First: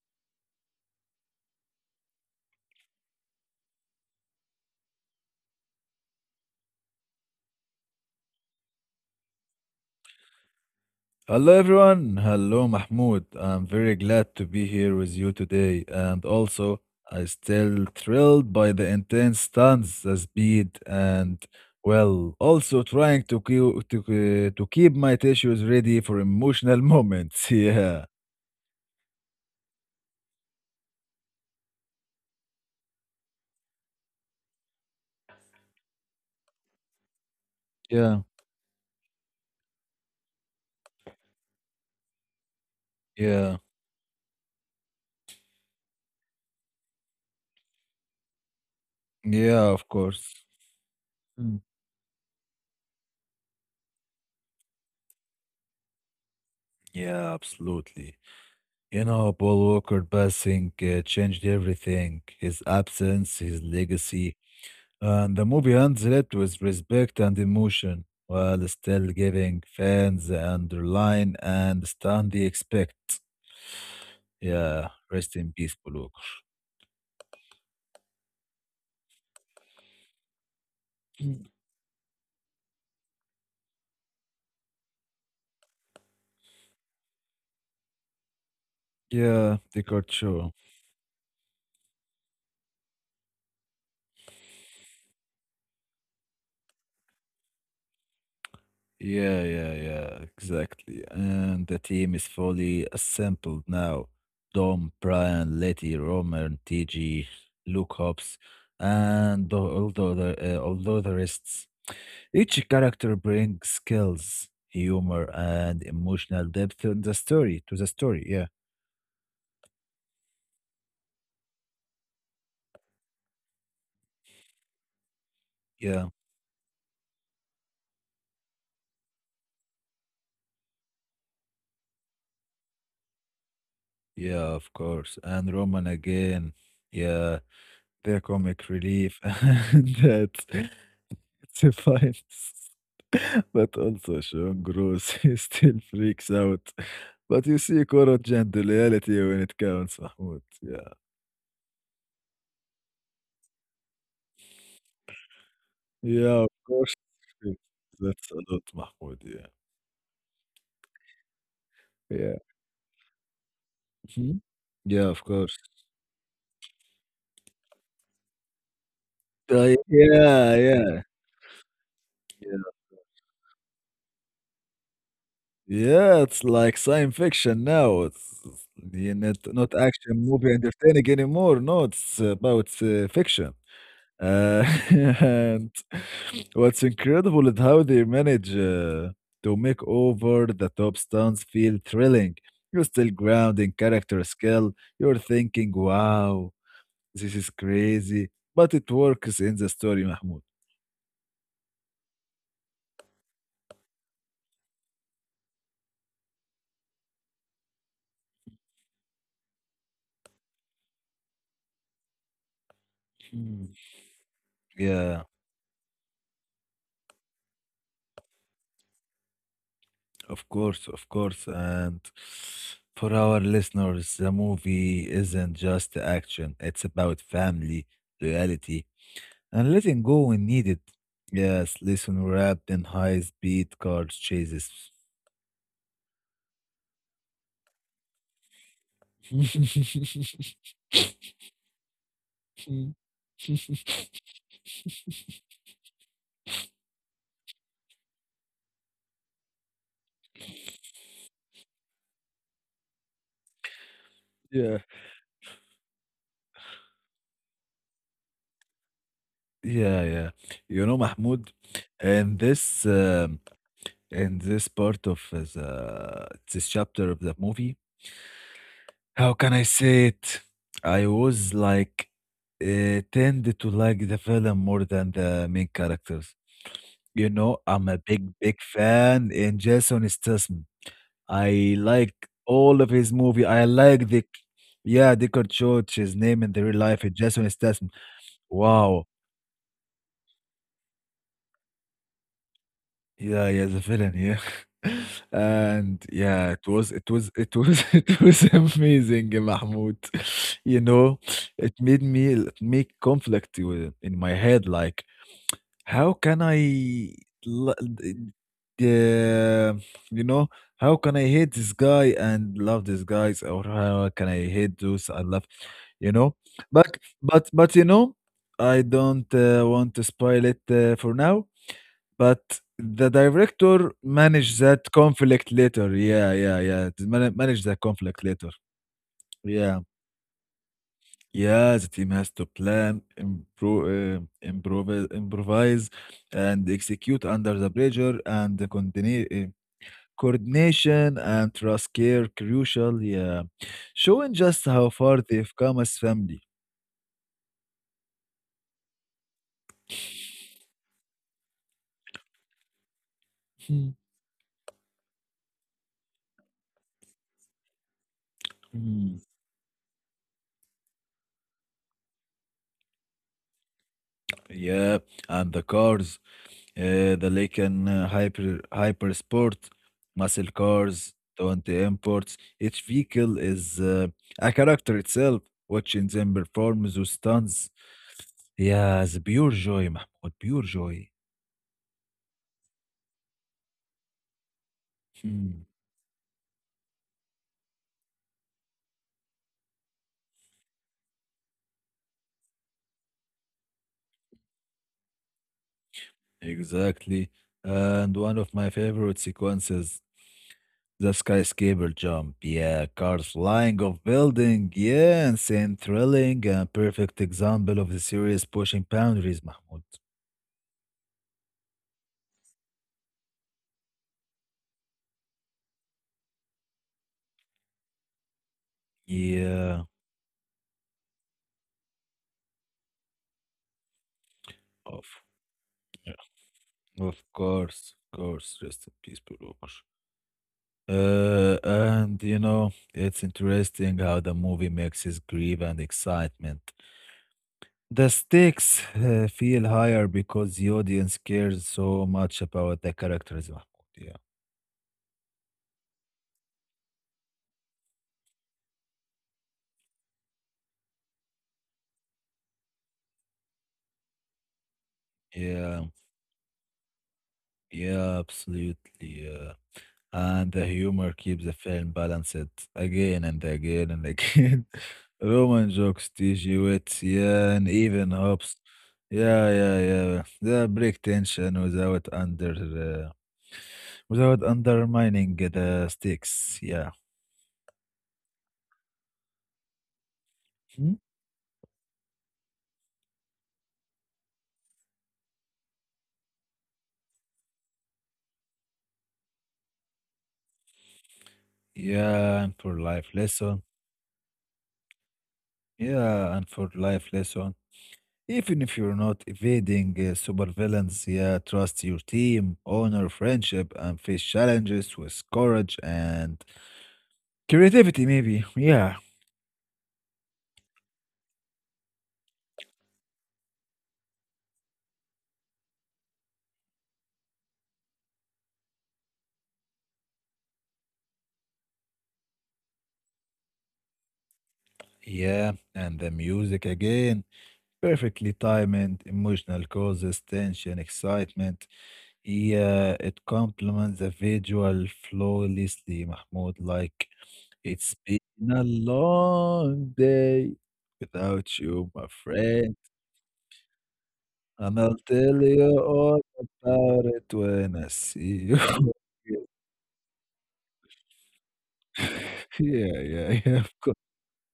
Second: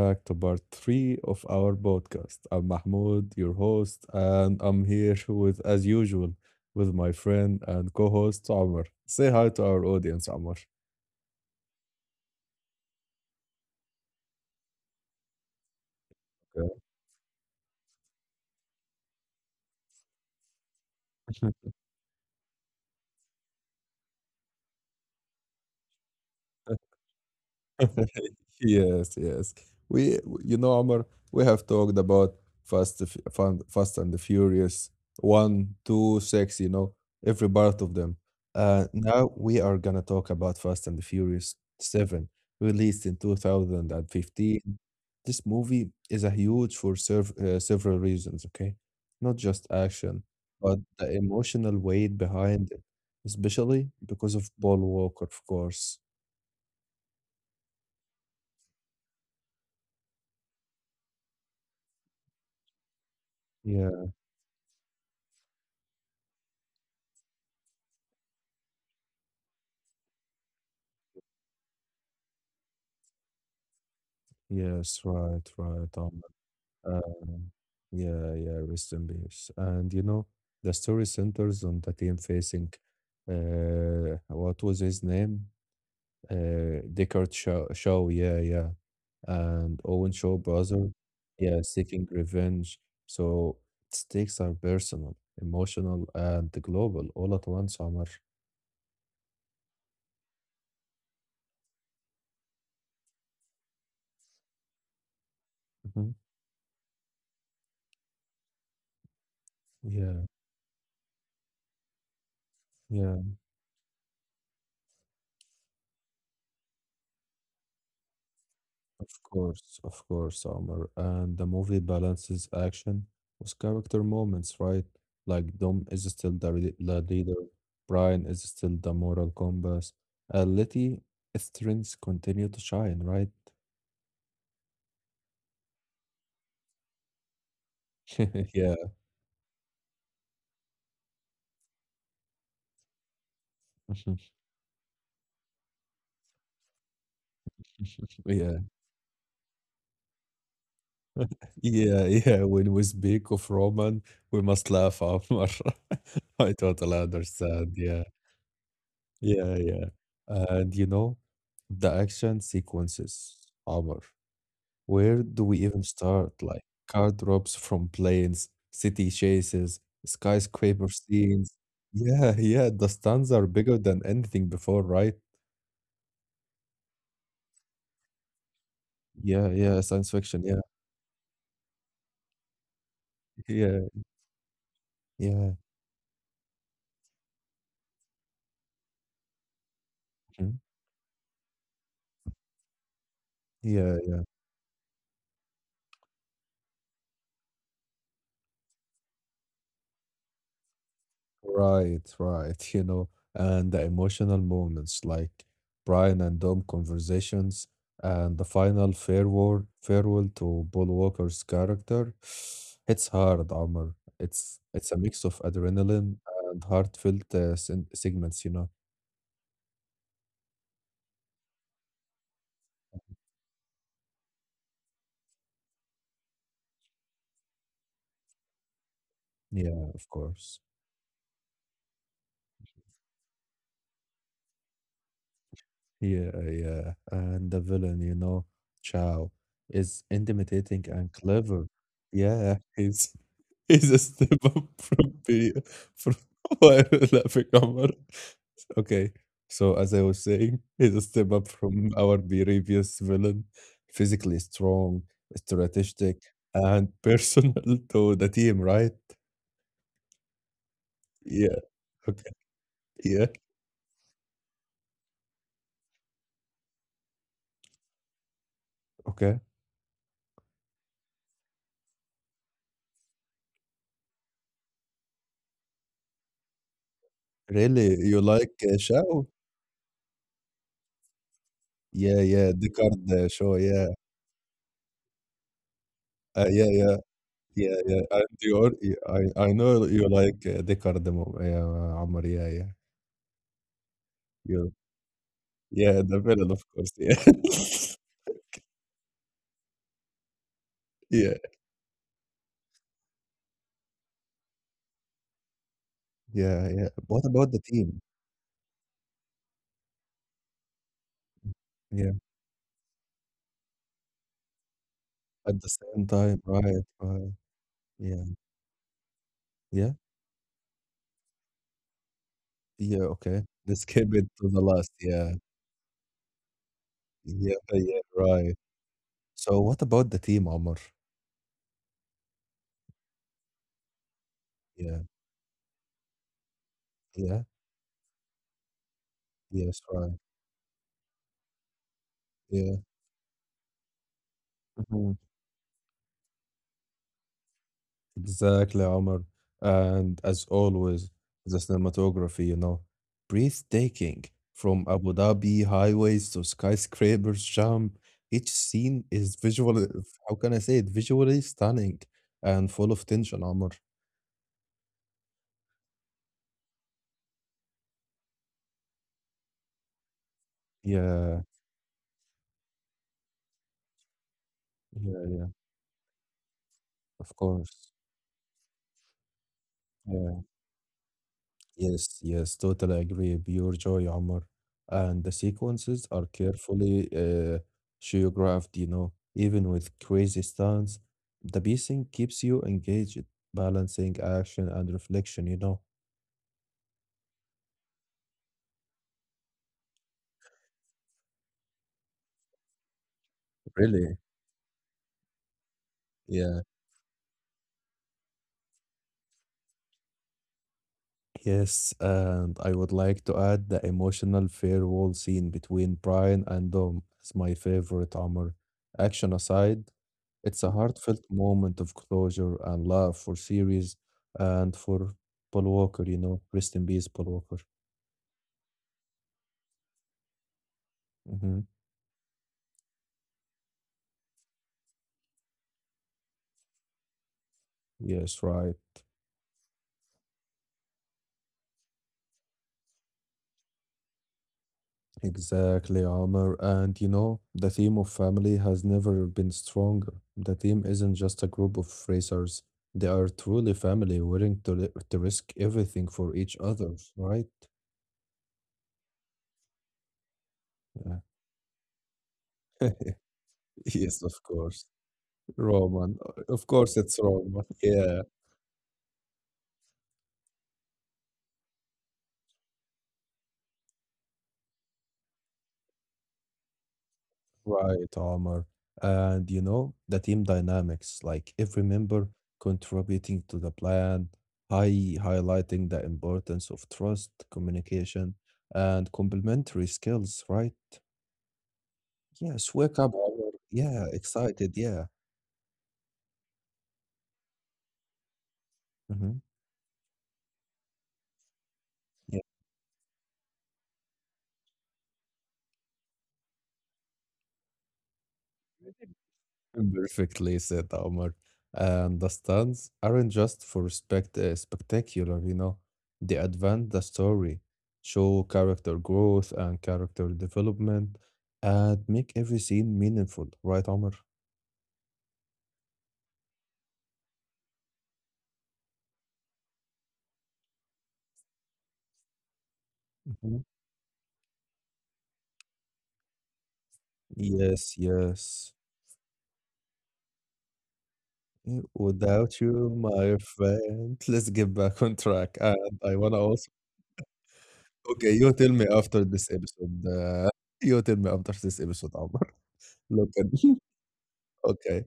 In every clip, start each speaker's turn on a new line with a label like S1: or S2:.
S1: back to part three of our podcast. I'm Mahmoud, your host, and I'm here with, as usual, with my friend and co host, Amr. Say hi to our audience, Amr.
S2: Hello everyone. Hello Mahmoud. I'm very glad to be here with you today, and also I still thrilled by the intense stunts, the speed, and well, also trying to keep my tissues ready for emotional
S1: Okay.
S2: moments. Yeah.
S1: Yes, yes. We, Omar, we have talked about Fast and the Furious, one, two, six, you know, every part of them.
S2: Yeah.
S1: Now we are gonna talk about Fast and the Furious seven, released in
S2: Yeah.
S1: 2015. This movie is a huge for serv several reasons, okay? Not just
S2: Yeah, of
S1: action,
S2: course.
S1: but the emotional
S2: Mm.
S1: weight behind it, especially because of Paul Walker, of course.
S2: Yeah, absolutely. You know, Paul Walker passing changed everything. His absence,
S1: Yeah.
S2: his legacy, and the movie ends it with respect and emotion, while still giving fans the underline and stand the expect.
S1: Yes,
S2: Yeah,
S1: right,
S2: rest
S1: right,
S2: in
S1: Omar.
S2: peace, Buluk.
S1: Um, yeah, yeah, rest in peace. And you know, the story centers on the team facing what was his name? Deckard Shaw, Shaw, yeah, yeah. And
S2: Yeah,
S1: Owen Shaw brother,
S2: Pikachu.
S1: yeah, seeking revenge. So stakes are personal, emotional, and global all at once, Omar.
S2: Yeah, yeah, yeah, exactly. And the team is fully assembled now. Dom, Brian,
S1: Mhm.
S2: Letty, Roman, TG, Luke Hobbs, and
S1: Yeah,
S2: all the other rests. Each
S1: yeah.
S2: character brings skills, humor, and emotional depth in the story to the story. Yeah,
S1: Of course, Omar. And the movie balances action with character moments, right? Like Dom is still
S2: yeah,
S1: the leader, Brian is still the moral compass, and Letty strengths continue to shine, right?
S2: yeah, of course. And Roman again, yeah, their
S1: Yeah.
S2: comic relief and that defines. But also Sean Gross, he still freaks out. But you see
S1: Yeah.
S2: courage and loyalty when it counts, Mahmoud. Yeah,
S1: Yeah, yeah. When we speak of Roman, we must laugh, Omar. I
S2: yeah,
S1: totally
S2: of course.
S1: understand. Yeah.
S2: That's a lot,
S1: Yeah,
S2: Mahmoud.
S1: yeah.
S2: Yeah,
S1: And you know, the action
S2: yeah,
S1: sequences, Omar.
S2: mhm,
S1: Where do we
S2: yeah, of
S1: even
S2: course.
S1: start? Like car drops from planes, city chases, skyscraper
S2: Yeah,
S1: scenes.
S2: yeah,
S1: Yeah, yeah, the
S2: yeah.
S1: stunts are bigger than anything before, right?
S2: Yeah, it's like science fiction now. It's
S1: Yeah,
S2: you
S1: yeah,
S2: not
S1: science
S2: not
S1: fiction. Yeah,
S2: action movie entertaining anymore. No, it's about
S1: yeah,
S2: fiction. Uh,
S1: yeah.
S2: and what's incredible is how they manage to make
S1: Mhm.
S2: over the top stunts feel thrilling. You're still
S1: Yeah.
S2: grounded in character skill. You're thinking, wow, this is crazy. But it works in the story, Mahmoud.
S1: Right, right, you know, and the emotional moments like Brian and Dom conversations and the final farewell to Paul Walker's character. It's hard, Amr. It's
S2: Mm.
S1: it's a mix of adrenaline
S2: Yeah.
S1: and heartfelt segments, you know.
S2: Of course, of course. And for our listeners, the movie isn't just action, it's about family, loyalty,
S1: Yeah, of course.
S2: and letting go when needed. Yes, listen wrapped in high speed car chases.
S1: Yeah, yeah. And the villain, you know, Chow, is intimidating and clever. Yeah, he's a step up from be from why is laughing Omar. Okay, so as I was saying, he's a step up from our previous villain, physically strong,
S2: Yeah,
S1: strategic, and personal to the team, right?
S2: yeah, yeah.
S1: Yeah.
S2: You know,
S1: Okay.
S2: Mahmoud,
S1: Yeah.
S2: in this um, in this part of the this chapter of the movie,
S1: Okay.
S2: how can I say it? I was like tend to like the villain more than the main characters. You
S1: Really,
S2: know,
S1: you
S2: I'm
S1: like
S2: a big, big
S1: Chow?
S2: fan in Jason Statham.
S1: Yeah,
S2: I
S1: yeah,
S2: like
S1: Deckard
S2: all of
S1: Shaw,
S2: his
S1: yeah.
S2: movie. I like the yeah, Deckard Church,
S1: Yeah,
S2: his
S1: yeah,
S2: name in the real life is
S1: yeah, yeah.
S2: Jason
S1: And
S2: Statham.
S1: you are, I
S2: Wow.
S1: know you like yeah, Ammar, yeah, yeah.
S2: Yeah, yeah, the villain,
S1: You,
S2: yeah.
S1: yeah, the villain,
S2: And
S1: of course,
S2: yeah,
S1: yeah.
S2: it was it was it was it was amazing, Mahmoud. You
S1: yeah,
S2: know, it made me make conflict with, in my head, like how
S1: yeah, yeah.
S2: can
S1: What about the
S2: I
S1: team?
S2: l- d- the you know, how can I hate
S1: Yeah,
S2: this guy and love this guys, or how can I hate
S1: at
S2: those
S1: the
S2: I love,
S1: same time,
S2: you
S1: right,
S2: know?
S1: right.
S2: But but
S1: Yeah,
S2: but you know, I don't
S1: yeah,
S2: want to spoil it for now.
S1: yeah,
S2: But
S1: okay.
S2: the
S1: Let's keep it
S2: director
S1: to the last,
S2: managed
S1: yeah,
S2: that conflict later. Yeah, yeah, yeah. The
S1: yeah, yeah,
S2: manage that
S1: right.
S2: conflict later.
S1: So what about the
S2: Yeah.
S1: team, Ammar?
S2: Yeah, the team has to plan,
S1: Yeah,
S2: improvise, and
S1: yeah,
S2: execute under the pressure, and the
S1: yes, right,
S2: coordination and trust
S1: yeah.
S2: care crucial. Yeah. Showing
S1: Mm-hmm.
S2: just how far they've come as family.
S1: Exactly, Omar. And as always, the cinematography, you know, breathtaking.
S2: Mhm.
S1: From Abu Dhabi highways to skyscrapers, jump. Each scene is
S2: Mhm.
S1: visual. How can I say it? Visually stunning and full of tension, Omar.
S2: Yeah, and the cars. The lake uh, hyper sport muscle
S1: Yeah,
S2: cars 20 imports, each vehicle is a
S1: yeah, yeah.
S2: character itself watching them perform
S1: Of
S2: those
S1: course.
S2: stunts. Yeah, the pure joy,
S1: Yeah.
S2: Mahmoud, pure joy.
S1: Yes, yes, totally agree. Pure joy, Omar. And the sequences
S2: Hmm,
S1: are carefully choreographed, you know, even with crazy stunts. The pacing keeps you engaged, balancing action and reflection, you know.
S2: exactly. And one of my favorite sequences, the skyscraper jump, yeah, cars
S1: Really?
S2: flying off building, yeah, insane,
S1: Yeah.
S2: thrilling, a perfect example of the series pushing boundaries, Mahmoud.
S1: Yes, and I would like to add the emotional farewell scene between Brian and Dom as my favorite armor. Action aside,
S2: Yeah
S1: it's a heartfelt moment of closure and love for series and for Paul
S2: of.
S1: Walker, you know. Rest in peace, Paul Walker.
S2: Of course, of course. Rest in peace, Baruch.
S1: Hmm.
S2: And you know, it's interesting how the movie mixes grief and excitement.
S1: Yes, right.
S2: The stakes feel higher because the audience cares so much about the characters. Mahmoud. Yeah,
S1: Exactly, Omar. And you know, the theme of family has never been stronger. The team isn't just a group of racers, they are truly family, willing to, to risk everything for each
S2: yeah,
S1: other, right?
S2: yeah, absolutely. Yeah.
S1: Yeah.
S2: And the humor keeps the film balanced again
S1: Yes, of
S2: and again
S1: course.
S2: and again.
S1: Roman.
S2: Roman
S1: Of course,
S2: jokes,
S1: it's
S2: TG
S1: Roman.
S2: wits,
S1: Yeah.
S2: yeah, and even hops. Yeah, yeah, yeah. They break tension without under uh, without undermining the stakes. Yeah,
S1: Right, Omar. And you know, the team dynamics,
S2: hmm?
S1: like every member contributing to the plan, highlighting the importance of trust, communication, and complementary skills, right? Yes,
S2: Yeah,
S1: wake
S2: and
S1: up,
S2: for
S1: Omar.
S2: life
S1: Yeah,
S2: lesson.
S1: excited. Yeah.
S2: Yeah, and for life lesson. Even if
S1: Hmm.
S2: you're not evading supervillains, yeah, trust your team, honor friendship, and face challenges with courage and creativity, maybe. Yeah.
S1: Perfectly said, Omar. And the stands aren't just for spectacular, you know. They advance the story, show character growth and character development, and make every scene meaningful, right, Omar?
S2: Yeah, and the music again. Perfectly timed, emotional causes, tension, excitement. Yeah,
S1: Mhm.
S2: it complements the visual flawlessly, Mahmoud. Like,
S1: Yes,
S2: it's
S1: yes.
S2: been a long day
S1: Yeah,
S2: without you, my
S1: without you,
S2: friend.
S1: my friend. Let's get back on
S2: And I'll
S1: track.
S2: tell
S1: And I
S2: you
S1: wanna also.
S2: all about it when
S1: Okay,
S2: I
S1: you tell me
S2: see you.
S1: after this episode. You tell me after this episode, Omar. Look at
S2: Yeah, yeah, yeah, of course.
S1: Okay.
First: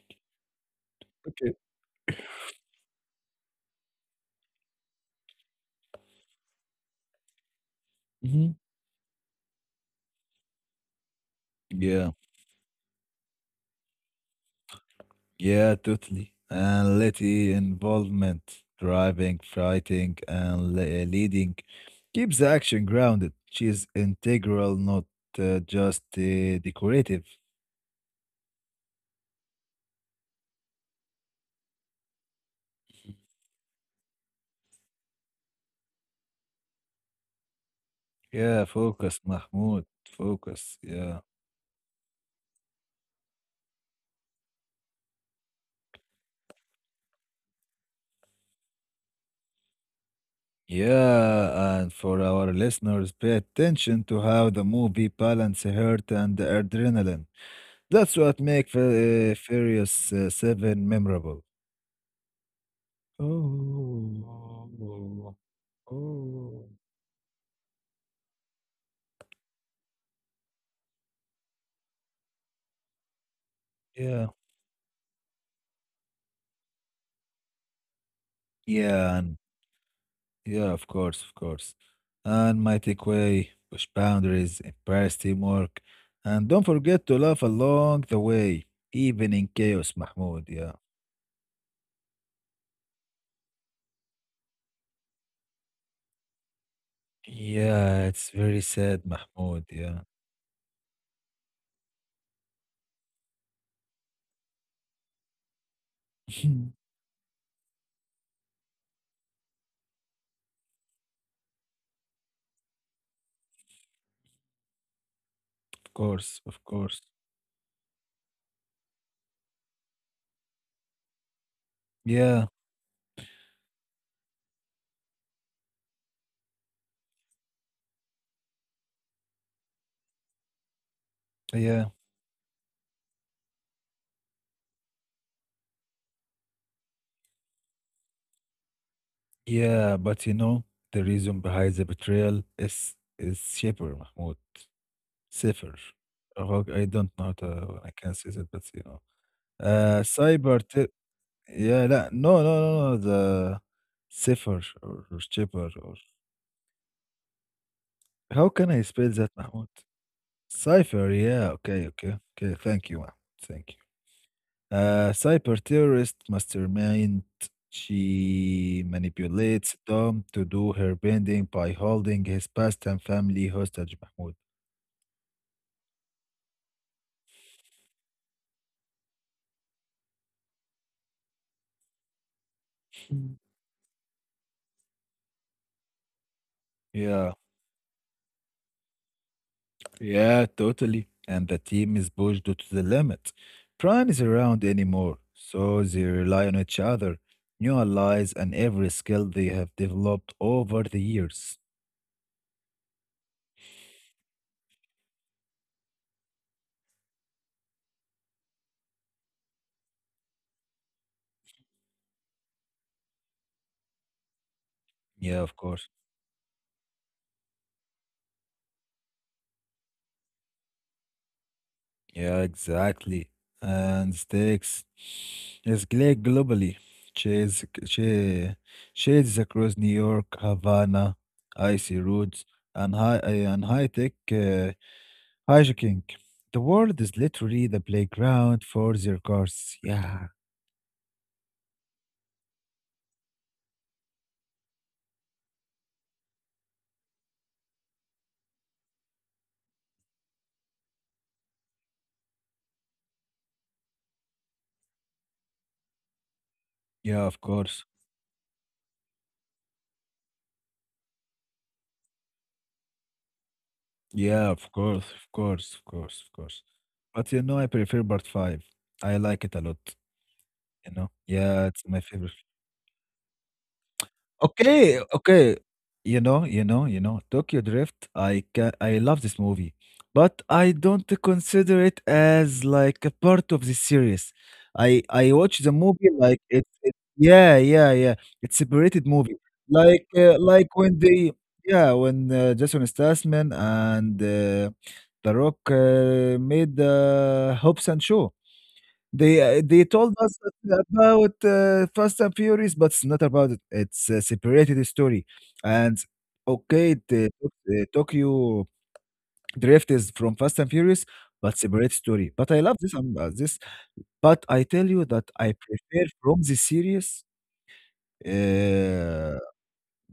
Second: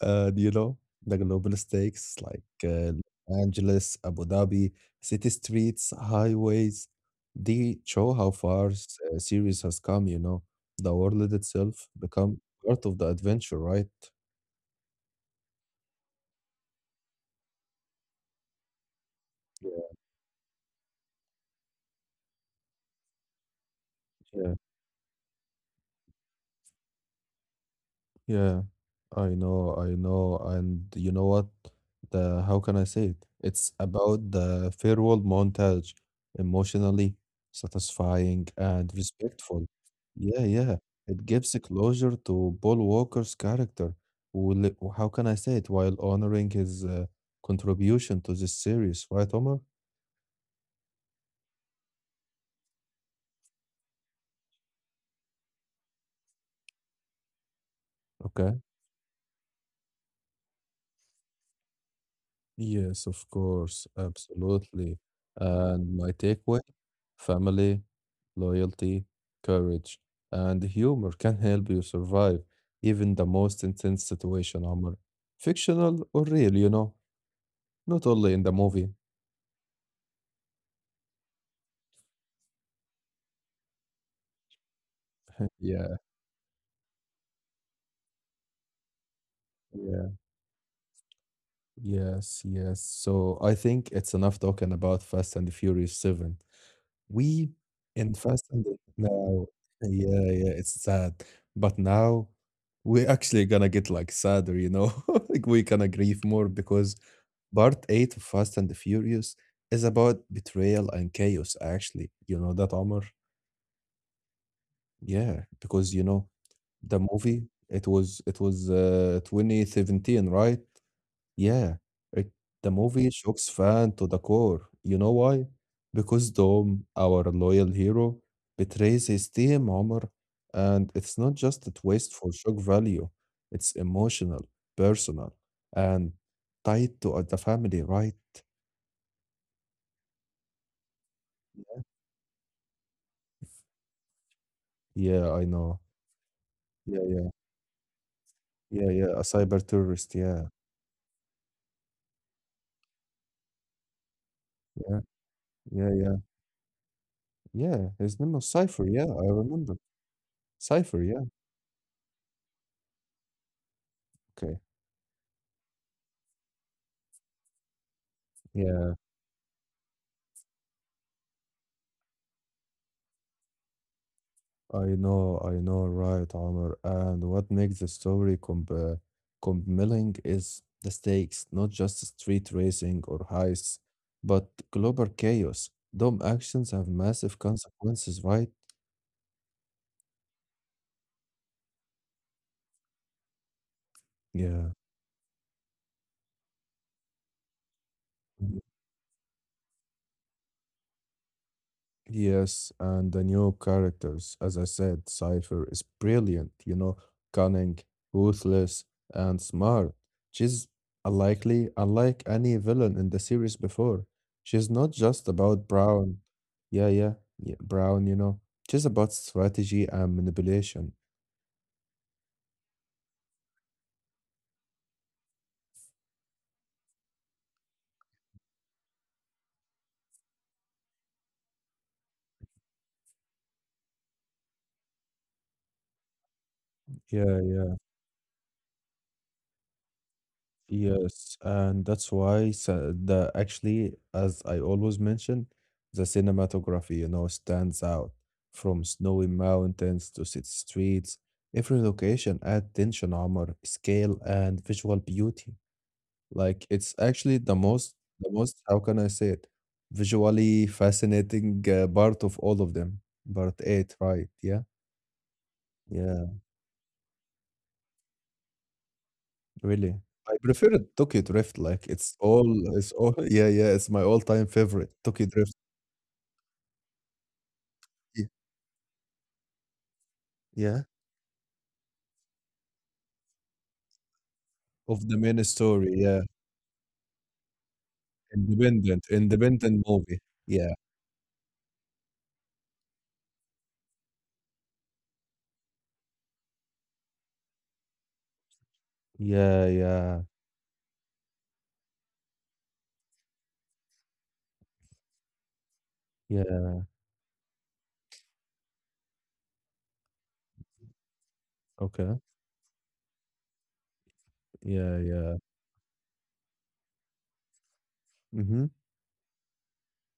S1: Do you know the
S2: Okay.
S1: global stakes like Los Angeles, Abu Dhabi, city streets, highways? They show how
S2: Hmm.
S1: far series has come, you know. The world itself
S2: Yeah.
S1: become part of the adventure, right?
S2: Yeah, totally. And little involvement, driving, fighting, and leading keeps the action grounded. She is
S1: Yeah.
S2: integral, not just decorative.
S1: Yeah, I know, and you know what? The how can I say it? It's about the farewell montage, emotionally satisfying
S2: Yeah,
S1: and
S2: focus,
S1: respectful.
S2: Mahmoud.
S1: Yeah, yeah.
S2: Focus.
S1: It
S2: Yeah.
S1: gives a closure to Paul Walker's character, who, how can I say it, while honoring his contribution to this series, right, Omar?
S2: Yeah, and for our listeners, pay attention to how the movie balances hurt and adrenaline. That's what
S1: Okay.
S2: makes Furious 7 memorable.
S1: Yes, of
S2: Oh,
S1: course, absolutely.
S2: oh,
S1: And my takeaway,
S2: oh.
S1: family, loyalty, courage, and humor can help you survive even the most intense
S2: Yeah.
S1: situation, Omar. Fictional or real, you know, not only in the movie.
S2: Yeah, and yeah, of course, of course. And my takeaway, push boundaries, embrace teamwork,
S1: Yeah,
S2: and don't forget to laugh along the way, even in chaos,
S1: yeah.
S2: Mahmoud. Yeah.
S1: Yes, yes. So I think it's enough talking about Fast and Furious 7. We
S2: Yeah,
S1: in
S2: it's
S1: Fast and
S2: very
S1: the
S2: sad,
S1: no.
S2: Mahmoud.
S1: Yeah,
S2: Yeah.
S1: yeah, it's sad. But now we're actually gonna get like sadder, you know? Like we're gonna grieve more because part eight of Fast and the Furious is about betrayal and chaos, actually. You know that, Omar? Yeah, because
S2: Of
S1: you know
S2: course, of
S1: the
S2: course.
S1: movie it was 2017, right? Yeah, it
S2: Yeah,
S1: the movie shocks fans to the core. You know why? Because Dom, our loyal hero, betrays his team, Omar, and it's not just a
S2: yeah,
S1: twist for shock value. It's emotional, personal, and tied to the family, right?
S2: yeah. But you know, the reason behind the betrayal is Shipper, Mahmoud.
S1: Yeah, I
S2: Safer.
S1: know.
S2: I
S1: Yeah,
S2: don't
S1: yeah,
S2: know how to, I can't say that, but
S1: yeah,
S2: you
S1: yeah. A
S2: know.
S1: cyber terrorist. Yeah,
S2: Cyber. Yeah, that no, no, no, no, the safer,
S1: yeah,
S2: or cheaper,
S1: yeah,
S2: or
S1: yeah, yeah. His name was
S2: how can
S1: Cipher.
S2: I
S1: Yeah,
S2: spell
S1: I
S2: that, Mahmoud?
S1: remember. Cipher.
S2: Cipher,
S1: Yeah.
S2: yeah, okay, okay, okay. Thank you, Mahmoud. Thank
S1: Okay.
S2: you. Cyber terrorist mastermind. She
S1: Yeah.
S2: manipulates Dom to do her bending by holding his past and family hostage, Mahmoud.
S1: I know, right, Omar. And what makes the story compelling is the stakes, not just street racing or
S2: Mm.
S1: heists, but global chaos. Dumb actions have
S2: Yeah.
S1: massive consequences, right?
S2: Yeah, totally. And the team is pushed to the limit. Prime is
S1: Yeah.
S2: around anymore, so they rely on each other, new allies, and every skill they have developed over the years.
S1: Yes, and the new characters, as I said, Cypher is brilliant, you know, cunning, ruthless, and smart. She's Unlike any villain in the series before. She's not just
S2: Yeah, of
S1: about
S2: course.
S1: Brown. Yeah, yeah, yeah, Brown, you know. She's about strategy and manipulation.
S2: Yeah, exactly. And stakes is great globally. Chase, shades across New York, Havana, icy roads, and high tech hijacking. The world is
S1: Yeah,
S2: literally
S1: yeah.
S2: the playground for their cars. Yeah,
S1: Yes, and that's why sa- the actually, as I always mention, the cinematography, you know, stands out from snowy mountains to city streets. Every location adds tension, armor, scale, and visual beauty. Like it's
S2: yeah,
S1: actually
S2: of course.
S1: the most, how can I say it? Visually fascinating part of all of them. Part eight, right?
S2: Yeah,
S1: Yeah.
S2: of course, of course, of
S1: Yeah.
S2: course, of course. But you know, I prefer part 5. I like it a lot,
S1: Really? I prefer
S2: you
S1: it
S2: know?
S1: Tokyo Drift,
S2: Yeah, it's
S1: like
S2: my favorite.
S1: it's all yeah, yeah, it's my all-time favorite,
S2: Okay,
S1: Tokyo Drift.
S2: okay. You know, you know, you know, Tokyo Drift,
S1: Yeah.
S2: I can, I love this movie, but I
S1: Yeah.
S2: don't consider it as like a part of the series. I
S1: Of the
S2: I
S1: main
S2: watch the
S1: story,
S2: movie
S1: yeah.
S2: like it's it, yeah, yeah, yeah. It's
S1: Independent,
S2: separated movie.
S1: independent movie. Yeah.
S2: Like when they yeah, when Jason Statham and The Rock made the Hobbs and Shaw.
S1: Yeah, yeah.
S2: They told us about Fast and Furious, but it's not about it. It's a separated story. And
S1: Yeah,
S2: okay, the Tokyo Drift is from Fast and Furious, but separate
S1: okay.
S2: story. But I love this this. But I tell
S1: Yeah,
S2: you that
S1: yeah.
S2: I prefer from the series
S1: Mhm.
S2: uh,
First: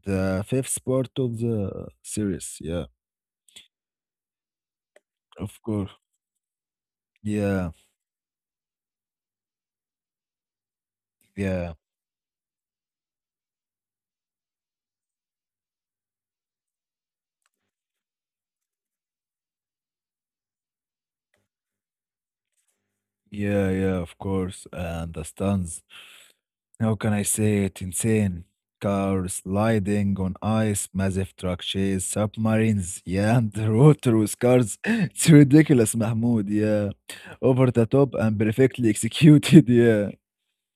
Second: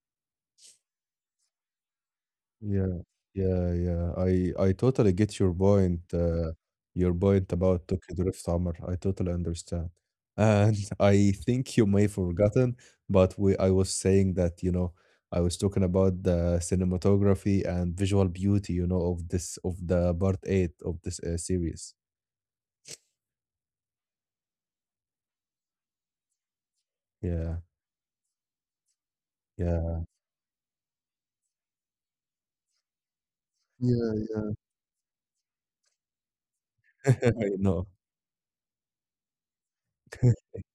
S2: the fifth part of the series. Yeah,
S1: Yeah, yeah, yeah. I totally get
S2: of course.
S1: your point
S2: Yeah,
S1: about Tokyo Drift Summer. I totally understand. And I
S2: yeah,
S1: think you may forgotten, but we I was saying that, you know, I was talking about the cinematography and visual beauty, you know, of this of the part eight of this series.
S2: yeah, yeah. Of course, I understand. How can I
S1: Yeah,
S2: say it? Insane. Cars
S1: yeah.
S2: sliding on ice, massive truck chase, submarines, yeah, underwater with
S1: Yeah,
S2: cars. It's ridiculous, Mahmoud, yeah.
S1: I
S2: Over the
S1: know.
S2: top and perfectly executed, yeah.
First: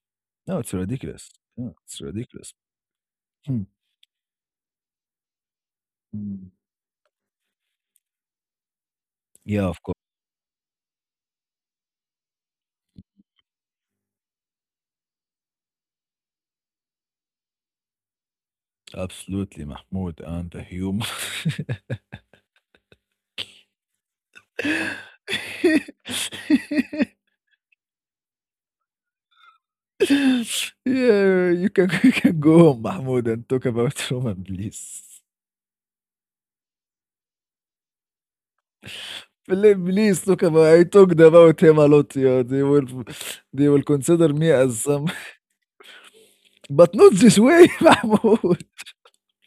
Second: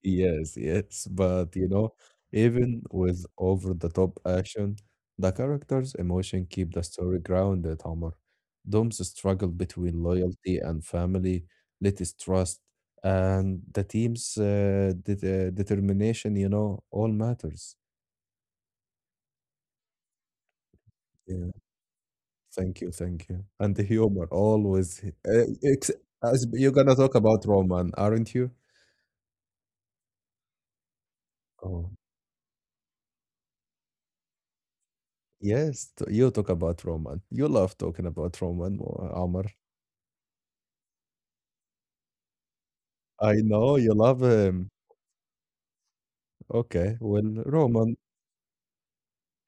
S1: Yes,
S2: No, it's
S1: yes,
S2: ridiculous.
S1: but you
S2: Yeah,
S1: know,
S2: it's ridiculous.
S1: even with
S2: Hmm.
S1: over-the-top action, the characters' emotion
S2: Hmm.
S1: keep the story grounded, Omar. Dom's struggle
S2: Yeah, of course.
S1: between loyalty and family, Letty's trust, and the team's determination, you know, all matters.
S2: Absolutely, Mahmoud, and the humor.
S1: Yeah, thank you, thank you. And the humor always. Ex As you're gonna talk about Roman, aren't you?
S2: Yeah, you can,
S1: Oh,
S2: you can go home, Mahmoud, and talk about Roman, please.
S1: yes, you talk about Roman. You love talking about Roman, Omar.
S2: Please, please talk about I talked about him a lot. Yeah,
S1: I
S2: they
S1: know
S2: will
S1: you love
S2: consider me
S1: him.
S2: as some, but
S1: Okay,
S2: not
S1: well,
S2: this way,
S1: Roman,
S2: Mahmoud.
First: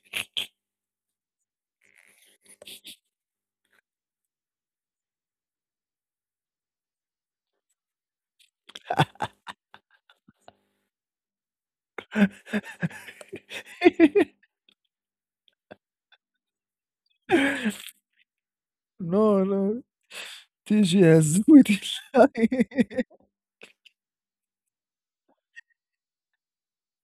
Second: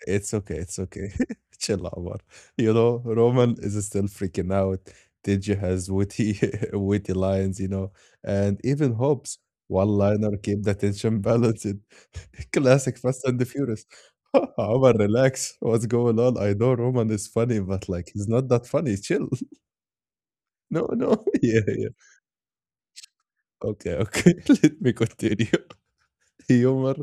S1: it's okay. Chill, Omar. You know, Roman is still freaking out. Tinji has witty, witty lines, you know, and even Hobbs one-liner keep the tension balanced. Classic Fast and the Furious. Omar, relax. What's going on? I know Roman is funny, but like he's not that funny. Chill.
S2: No, no.
S1: No,
S2: TG
S1: no.
S2: has
S1: Yeah, yeah.
S2: Swedish.
S1: Okay, okay. Let me continue. humor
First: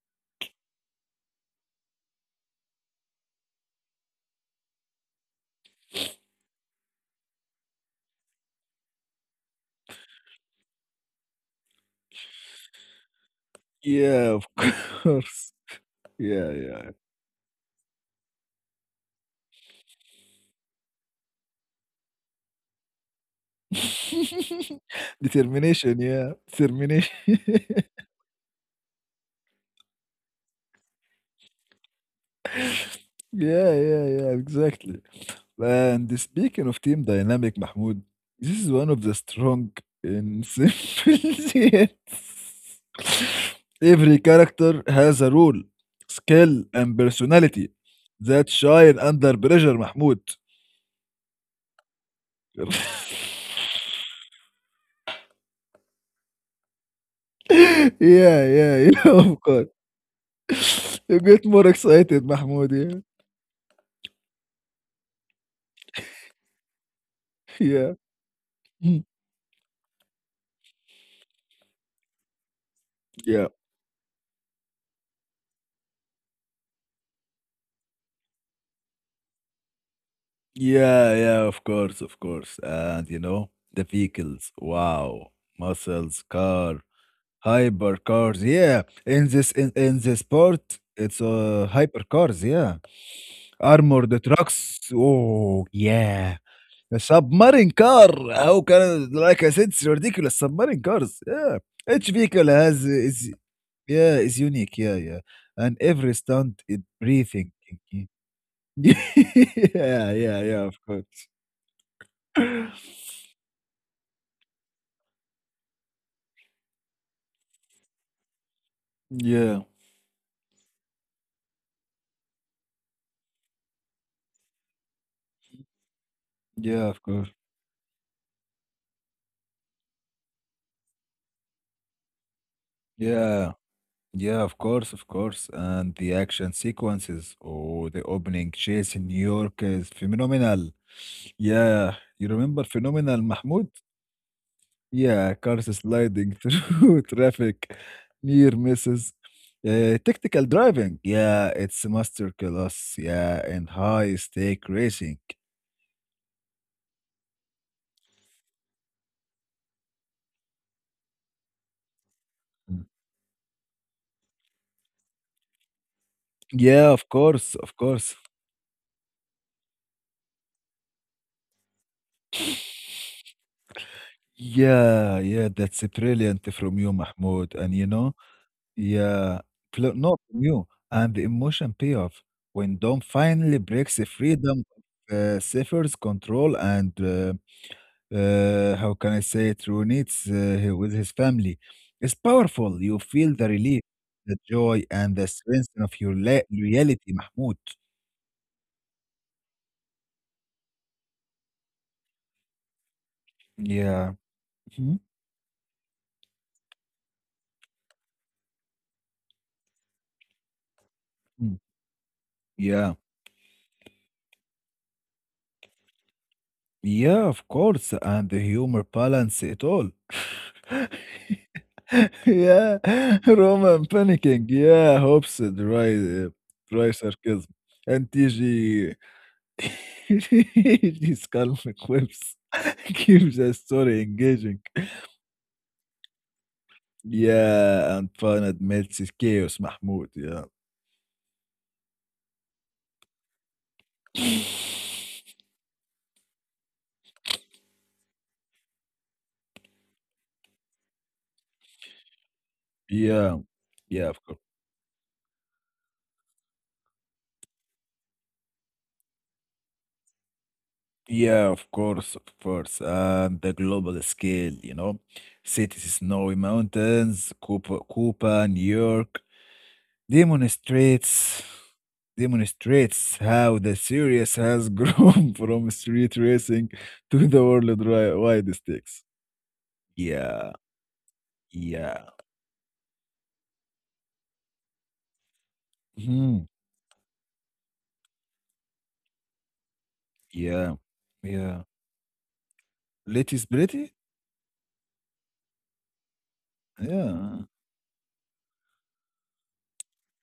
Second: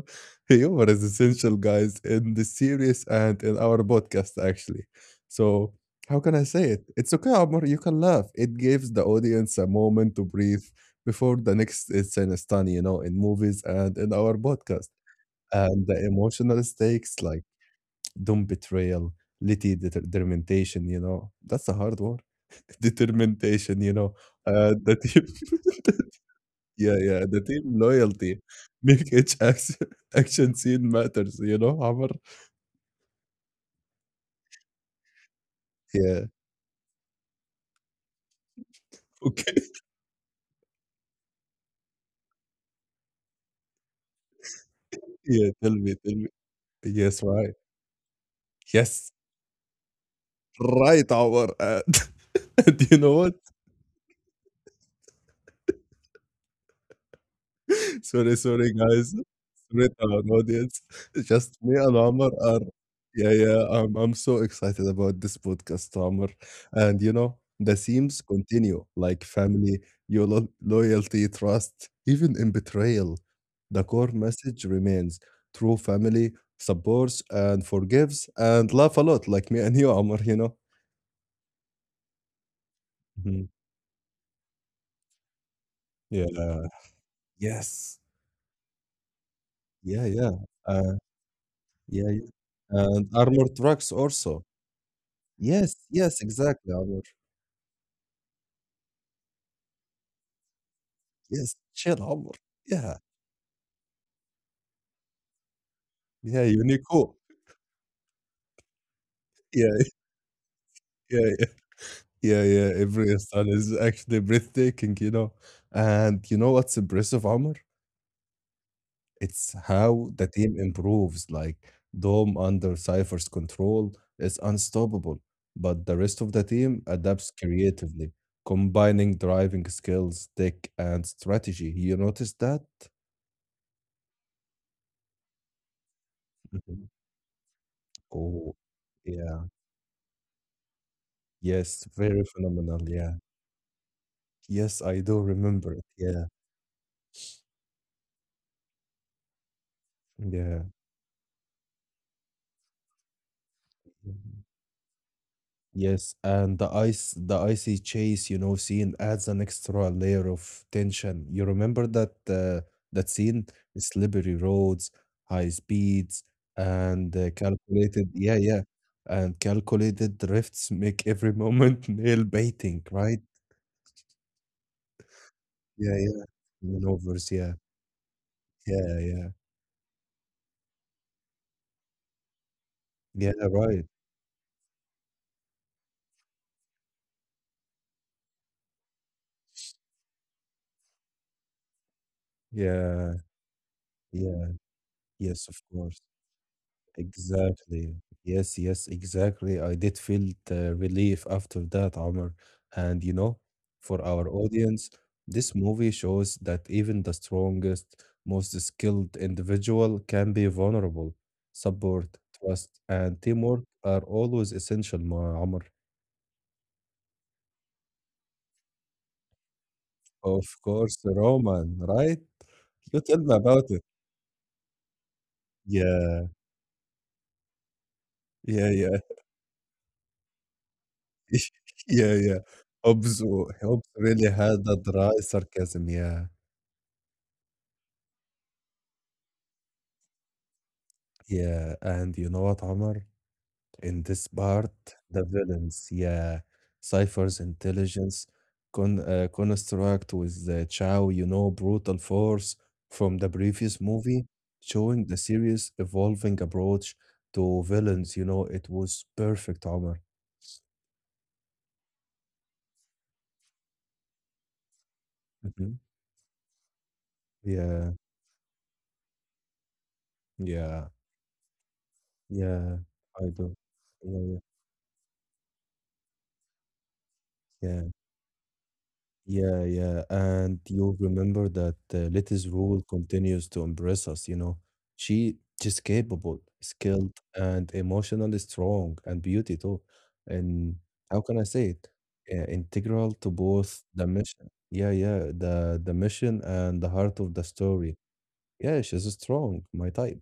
S1: Humor is essential guys in the series and in our podcast actually. So how can I say it, it's okay Omar, you can laugh, it gives the audience a moment to breathe before the next is in a stun, you know, in movies and in our
S2: Yeah, of
S1: podcast.
S2: course.
S1: And the
S2: Yeah,
S1: emotional
S2: yeah.
S1: stakes like doom betrayal, litty determination, you know, that's a hard word. Determination, you know, the team
S2: Determination, yeah.
S1: yeah, yeah,
S2: Determination.
S1: the team loyalty. Make each action action scene matters, you know, Amr?
S2: Yeah, yeah, yeah, exactly. And
S1: Yeah.
S2: speaking of team dynamic, Mahmoud, this is one of the
S1: Okay.
S2: strong and simple yet every character has a
S1: Yeah,
S2: role,
S1: tell me, tell me.
S2: skill, and
S1: Yes, right.
S2: personality that
S1: Yes,
S2: shine under pressure, Mahmoud.
S1: right, Amr. And, and you know what?
S2: Yeah,
S1: Sorry, sorry, guys.
S2: yeah, yeah, of
S1: Sorry to
S2: course.
S1: our audience. Just
S2: You
S1: me
S2: get
S1: and
S2: more
S1: Amr are,
S2: excited, Mahmoud.
S1: yeah,
S2: Yeah,
S1: yeah. I'm so excited about this podcast, Amr. And you know, the themes
S2: yeah,
S1: continue like
S2: mm,
S1: family, your loyalty, trust, even in betrayal. The
S2: yeah.
S1: core message remains true family supports and forgives and laugh a lot, like me and you, Amr, you know?
S2: Yeah, yeah, of course, of course.
S1: Mhm.
S2: And you know, the vehicles, wow,
S1: Yeah.
S2: muscles, car,
S1: Yes.
S2: hypercars, yeah. In
S1: Yeah,
S2: in
S1: yeah.
S2: this sport,
S1: Uh,
S2: it's
S1: yeah, yeah.
S2: hypercars, yeah.
S1: And armored trucks
S2: Armored
S1: also.
S2: trucks, oh
S1: Yes, yes,
S2: yeah.
S1: exactly,
S2: A
S1: Amr.
S2: submarine car, how can like I said, it's ridiculous. Submarine cars,
S1: Yes,
S2: yeah.
S1: chill,
S2: Each
S1: Amr.
S2: vehicle has
S1: Yeah,
S2: is yeah, is unique, yeah, yeah. And every
S1: yeah,
S2: stunt is
S1: Unico.
S2: breathing.
S1: Yeah,
S2: Yeah, yeah, yeah, of
S1: yeah,
S2: course.
S1: yeah, yeah, yeah. Every style is actually breathtaking. And you know what's impressive, Amr? It's
S2: Yeah,
S1: how the team improves. Like Dom under Cypher's control is unstoppable, but the rest of the team
S2: yeah, of course.
S1: adapts creatively, combining driving skills, tech, and strategy. You notice that?
S2: Yeah, yeah, of course, of course. And the action
S1: Mhm.
S2: sequences or the opening
S1: Oh,
S2: chase in New
S1: yeah.
S2: York is phenomenal.
S1: Yes,
S2: Yeah,
S1: very
S2: you remember
S1: phenomenal. Yeah.
S2: phenomenal Mahmoud?
S1: Yes, I do
S2: Yeah, cars
S1: remember it. Yeah,
S2: sliding through traffic, near misses. Tactical
S1: yeah.
S2: driving. Yeah, it's a masterclass. Yeah, and high
S1: Mhm.
S2: stake racing.
S1: Yes, and the icy chase, scene adds an extra layer of tension. You remember that uh,
S2: Mm.
S1: that scene? The slippery roads, high speeds,
S2: Yeah, of
S1: and
S2: course, of
S1: calculated,
S2: course.
S1: yeah, yeah, and calculated drifts make every moment nail biting, right?
S2: Yeah, yeah, that's
S1: Yeah, yeah.
S2: brilliant from you,
S1: Maneuvers, yeah,
S2: Mahmoud. And you know,
S1: yeah, yeah,
S2: yeah, fl not from you, and the emotion payoff when Dom
S1: yeah.
S2: finally
S1: Right.
S2: breaks the freedom of Cypher's control and how can I say it, reunites with his family. It's powerful. You
S1: Yeah,
S2: feel the relief, the
S1: yeah.
S2: joy, and the
S1: Yes, of
S2: strength of
S1: course.
S2: your la reality, Mahmoud.
S1: Exactly. Yes, yes, exactly. I did feel the relief after that, Omar. And for
S2: Yeah.
S1: our audience,
S2: Mhm.
S1: this movie shows that even the strongest, most skilled individual can be vulnerable.
S2: Mm.
S1: Support, trust,
S2: Yeah.
S1: and teamwork are always essential, Omar.
S2: Yeah, of course. And the humor balance it all.
S1: Of course, Roman, right? You
S2: Yeah,
S1: tell me about it.
S2: Roman panicking. Yeah, hopes dry,
S1: Yeah,
S2: dry sarcasm. And
S1: yeah,
S2: TG,
S1: yeah.
S2: TG's calm
S1: Yeah,
S2: quips
S1: yeah. Hobbes,
S2: keeps the
S1: Hobbes
S2: story
S1: really
S2: engaging.
S1: had that dry sarcasm, yeah.
S2: Yeah, and fun admits it's chaos, Mahmoud. Yeah,
S1: Yeah, and you know what, Omar? In this part, the villains, yeah, Cypher's intelligence construct with the Chow, brutal force from the
S2: yeah,
S1: previous
S2: yeah,
S1: movie,
S2: of course.
S1: showing the series evolving approach to villains. It was perfect, Omar.
S2: Yeah, of course, of course. And the global scale, you know,
S1: Mhm.
S2: cities, snowy mountains, Cuba,
S1: Yeah,
S2: Cuba, New York,
S1: yeah,
S2: demonstrates
S1: yeah,
S2: demonstrates
S1: I do.
S2: how the
S1: Yeah,
S2: series
S1: yeah.
S2: has grown from street racing to the
S1: Yeah.
S2: wide stakes.
S1: Yeah, yeah.
S2: Yeah,
S1: And you'll remember that
S2: yeah,
S1: Letty's role continues to impress us. She she's capable,
S2: mhm,
S1: skilled, and emotionally strong and beauty too.
S2: yeah,
S1: And how can I
S2: yeah.
S1: say it? Integral
S2: Let
S1: to
S2: is
S1: both
S2: pretty.
S1: the mission. Yeah, yeah. The mission and the heart of the
S2: Yeah,
S1: story. Yeah, she's strong, my type.